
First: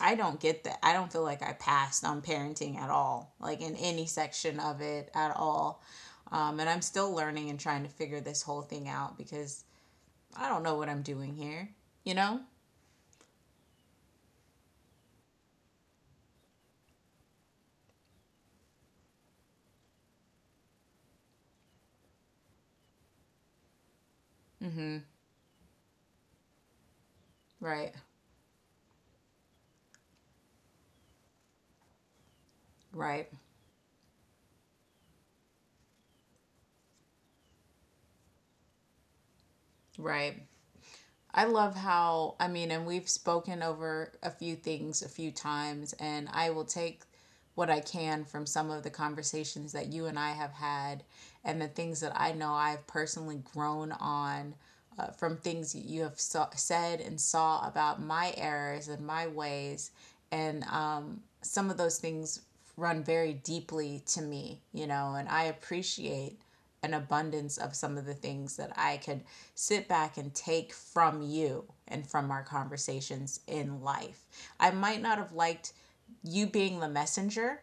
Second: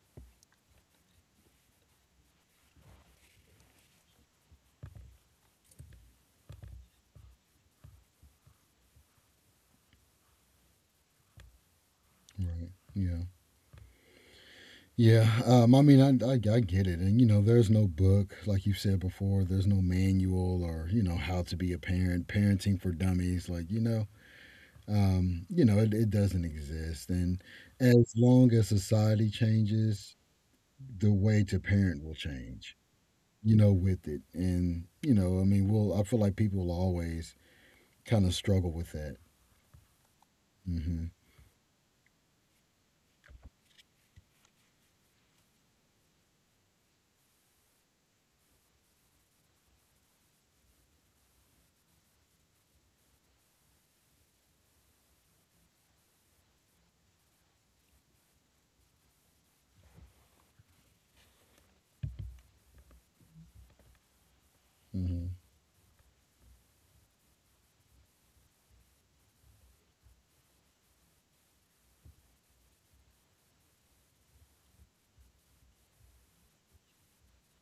I don't get that. I don't feel like I passed on parenting at all, like in any section of it at all. Um, and I'm still learning and trying to figure this whole thing out because I don't know what I'm doing here. You know?
Right. Yeah. Yeah. Um, I mean, I, I, I get it. And, you know, there's no book, like you said before, there's no manual or, you know, how to be a parent, parenting for dummies. Like, you know, um, you know, it, it doesn't exist. And
Right.
as long as society changes, the way to parent will change,
Right.
you know, with it. And, you know, I mean, we'll, I feel like people will always kind of struggle with that.
Right.
Hmm.
I love how, I mean, and we've spoken over a few things a few times, and I will take what I can from some of the conversations that you and I have had, and the things that I know I've personally grown on, uh, from things that you have saw, said and saw about my errors and my ways. And um, some of those things run very deeply to me, you know,
Hmm.
and I appreciate an abundance of some of the things that I could sit back and take from you and from our conversations in life. I might not have liked you being the messenger,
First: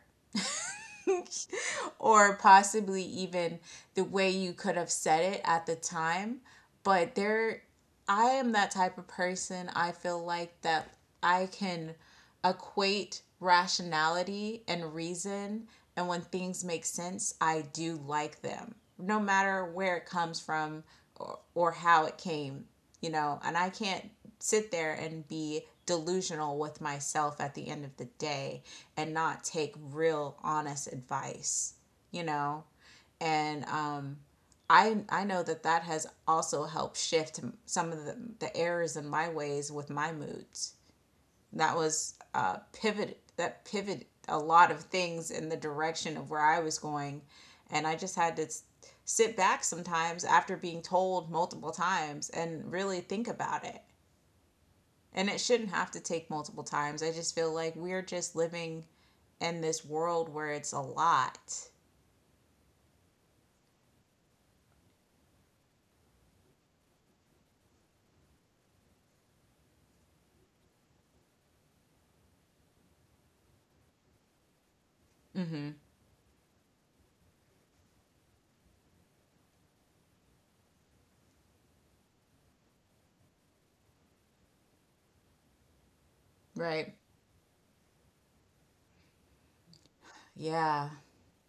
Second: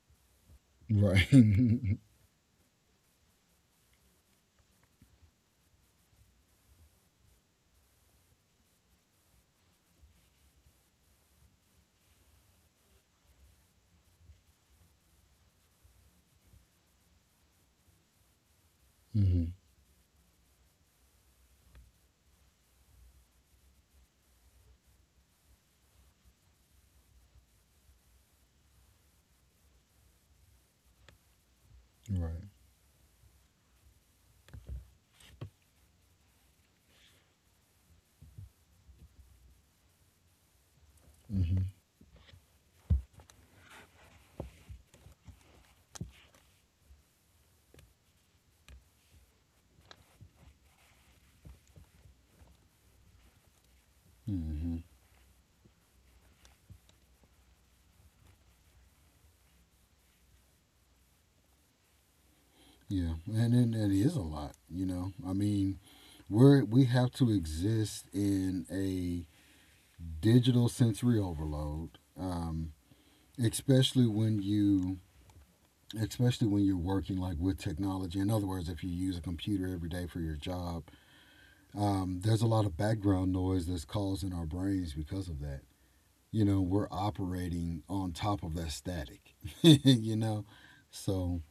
Right.
or possibly even the way you could have said it at the time. But there, I am that type of person, I feel like, that I can equate rationality and reason. And when things make sense, I do like them, no
Hmm.
matter where it comes from, or, or how it came, you know. And I can't sit there and be delusional with myself at the end of the day and not take real honest advice, you
Right.
know. And um, I, I know that that has also helped shift some of the, the errors in my ways with my moods.
Hmm.
That was uh, pivot that pivot a lot of things in the direction of where I was going, and I just had to sit back sometimes after being told multiple times and really think about it.
Hmm.
And it shouldn't have to take multiple times. I just feel like we're just living in this world where it's a lot.
Yeah, and and it is a lot, you know. I mean, we're we have to exist in a digital sensory overload, um, especially when you
Mm-hmm.
especially when you're working like with technology. In other words, if you use a computer every day for your job, um, there's a lot of background noise that's caused in our brains because of that. You know, we're
Right.
operating on top of that static. You know,
Yeah.
so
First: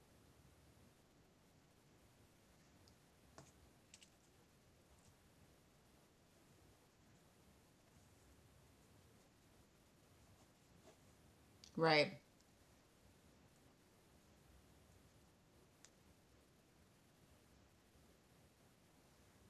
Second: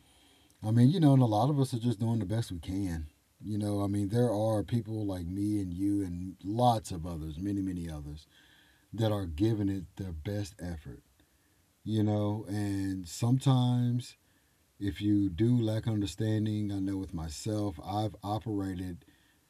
I mean, you know, and a lot of us are just doing the best we can. You know, I mean, there are people like me and you and lots of others, many, many others, that are giving it their best effort. You
Right.
know, and sometimes if you do lack understanding, I know with myself, I've operated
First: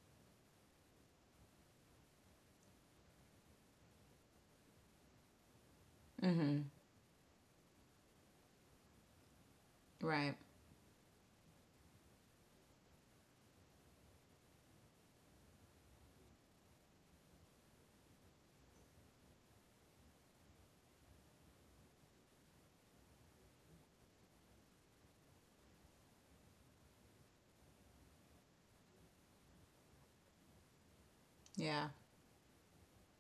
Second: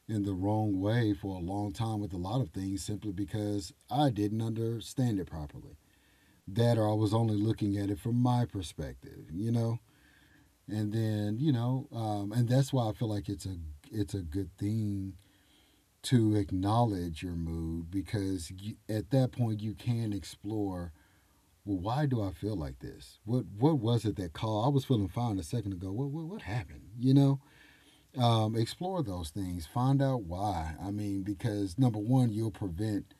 in the wrong way for a long time with a lot of things simply because I didn't understand it properly.
Mhm.
That or I was only looking at it from my perspective, you know?
Right.
And then, you know, um, and that's why I feel like it's a it's a good thing to acknowledge your mood because you, at that point you can explore well why do I feel like this? What what was it that caused, I was feeling fine a second ago? What what, what happened? You know, um, explore those things, find out why. I mean, because
Yeah.
number one, you'll prevent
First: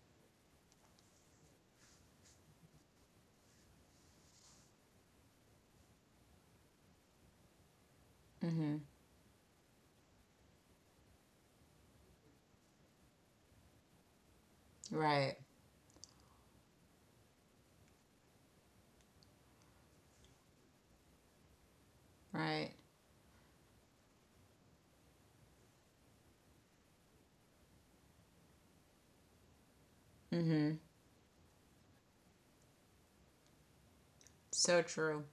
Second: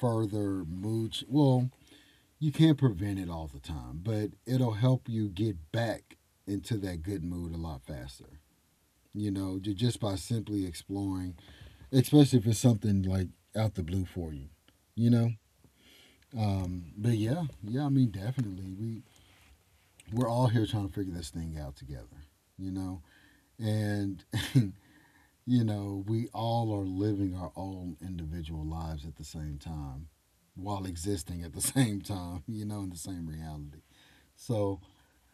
further mood, well, you can't prevent it all the time, but it'll help you get back into that good mood a lot faster,
Mhm.
you know, ju- just by simply exploring, especially if it's something like out the blue for you, you know.
Right.
Um, but Yeah, yeah, I mean, definitely we we're all here trying to figure this thing out together, you
Right.
know. And you know, we all are living our own individual lives at the same time
Mhm.
while existing at the same time, you know, in the same reality. So,
So true.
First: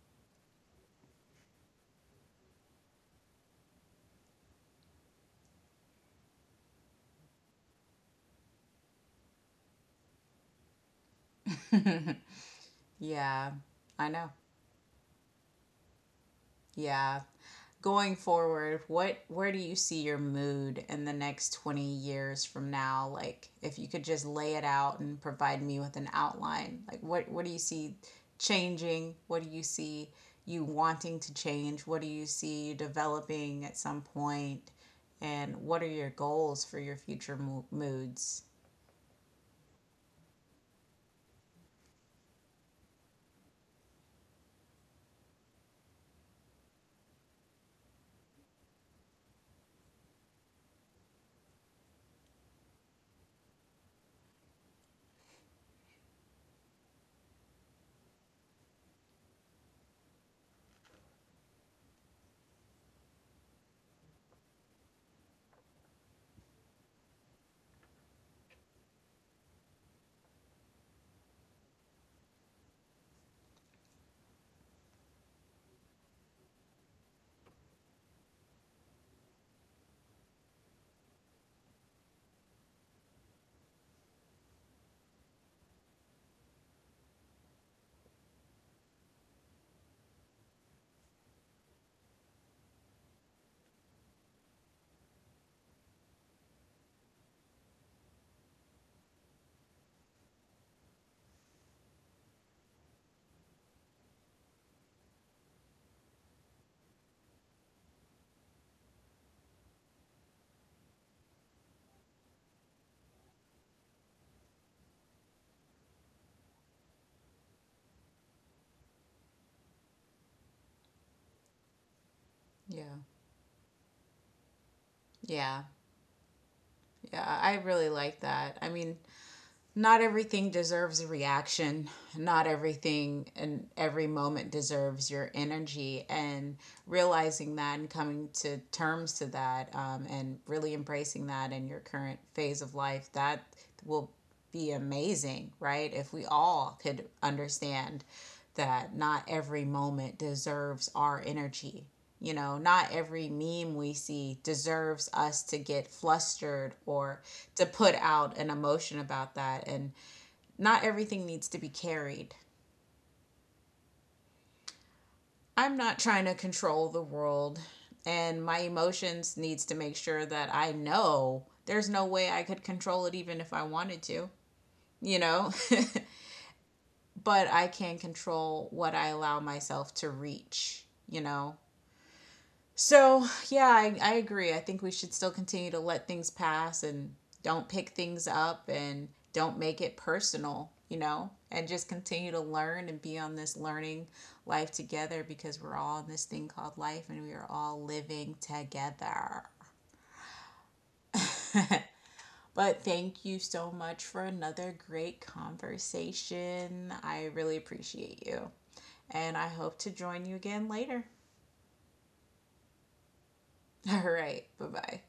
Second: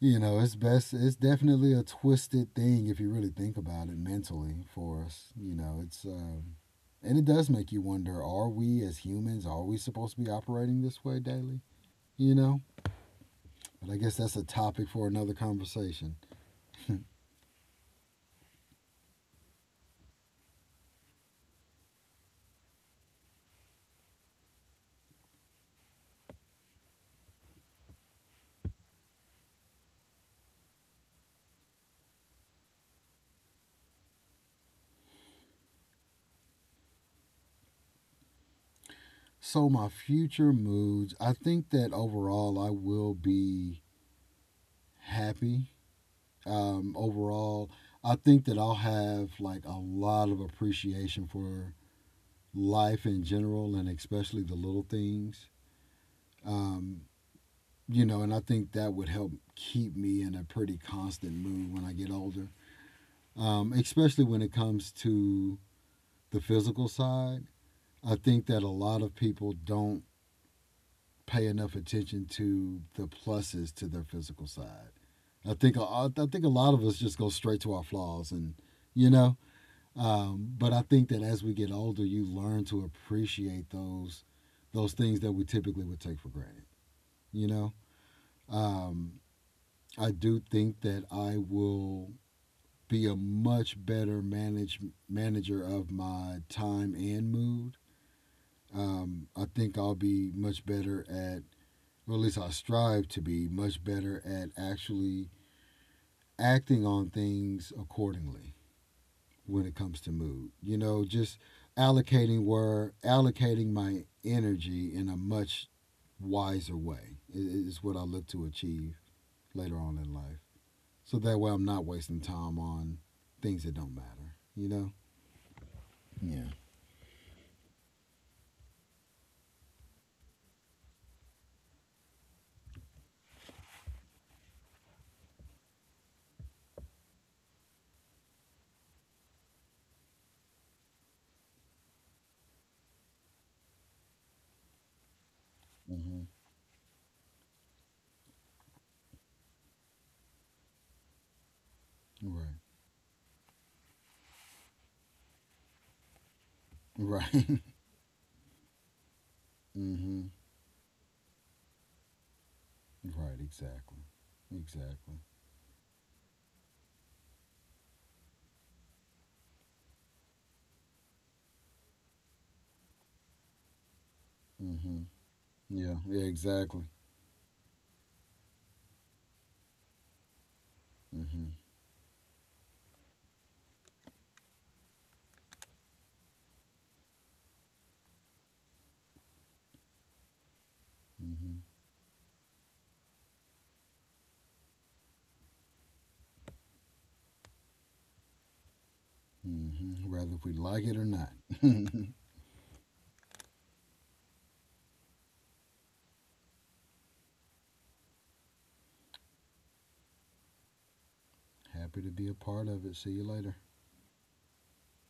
you know, it's best, it's definitely a twisted thing if you really think about it mentally for us. You know, it's, um, and it does make you wonder, are we as humans, are we supposed to be operating this way daily? You know,
Yeah.
but I
I
guess
know.
that's a topic for another conversation.
Yeah. Going forward, what where do you see your mood in the next twenty years from now? Like if you could just lay it out and provide me with an outline. Like what what do you see changing? What do you see you wanting to change? What do you see you developing at some point? And what are your goals for your future mo- moods?
So, my future moods, I think that overall I will be happy, um, overall. I think that I'll have like a lot of appreciation for life in general and especially the little things. Um, you know, and I think that would help keep me in a pretty constant mood when I get older, um, especially when it comes to the physical side. I think that a lot of people don't pay enough attention to the pluses to their physical side. I think I think a lot of us just go straight to our flaws, and you know, Um, but I think that as we get older, you learn to appreciate those those things that we typically would take for granted. You know, um, I do think that I will be a much better manage manager of my time and mood. Um, I think I'll be much better at, or at least I strive to be much better at actually acting on things accordingly when it comes to mood. You know, just allocating where allocating my energy in a much wiser way is what I look to achieve later on in life. So that way, I'm not wasting time
Yeah.
on things that don't matter. You know.
Yeah.
Yeah.
Yeah, I really like that. I mean, not everything deserves a reaction. Not everything and every moment deserves your energy. And realizing that and coming to terms to that, um, and really embracing that in your current phase of life, that will be amazing, right? If
Hmm.
we all could understand that not every moment deserves our energy, you
Right.
know, not every meme we see deserves us to get flustered or
Right.
to put out an emotion about that. And
Hmm.
not everything needs to be carried.
Right. Exactly. Exactly.
I'm not trying to control the world, and my emotions needs to make sure that I know there's no way I could control it even if I wanted to,
Hmm.
you know?
Yeah. Yeah. Exactly.
But I can control what I allow myself to reach, you
Hmm.
know? So, yeah, I, I agree. I think we should still continue to let things pass and don't pick things up and don't make it personal, you know,
Hmm.
and just continue to learn and be on this learning life together, because we're all in this thing called life and we are all living together.
Hmm. Whether we like it or not.
But thank you so much for another great conversation. I really appreciate you. And I hope to join you again later.
Happy to be a part of it. See you later.
All right. Bye bye.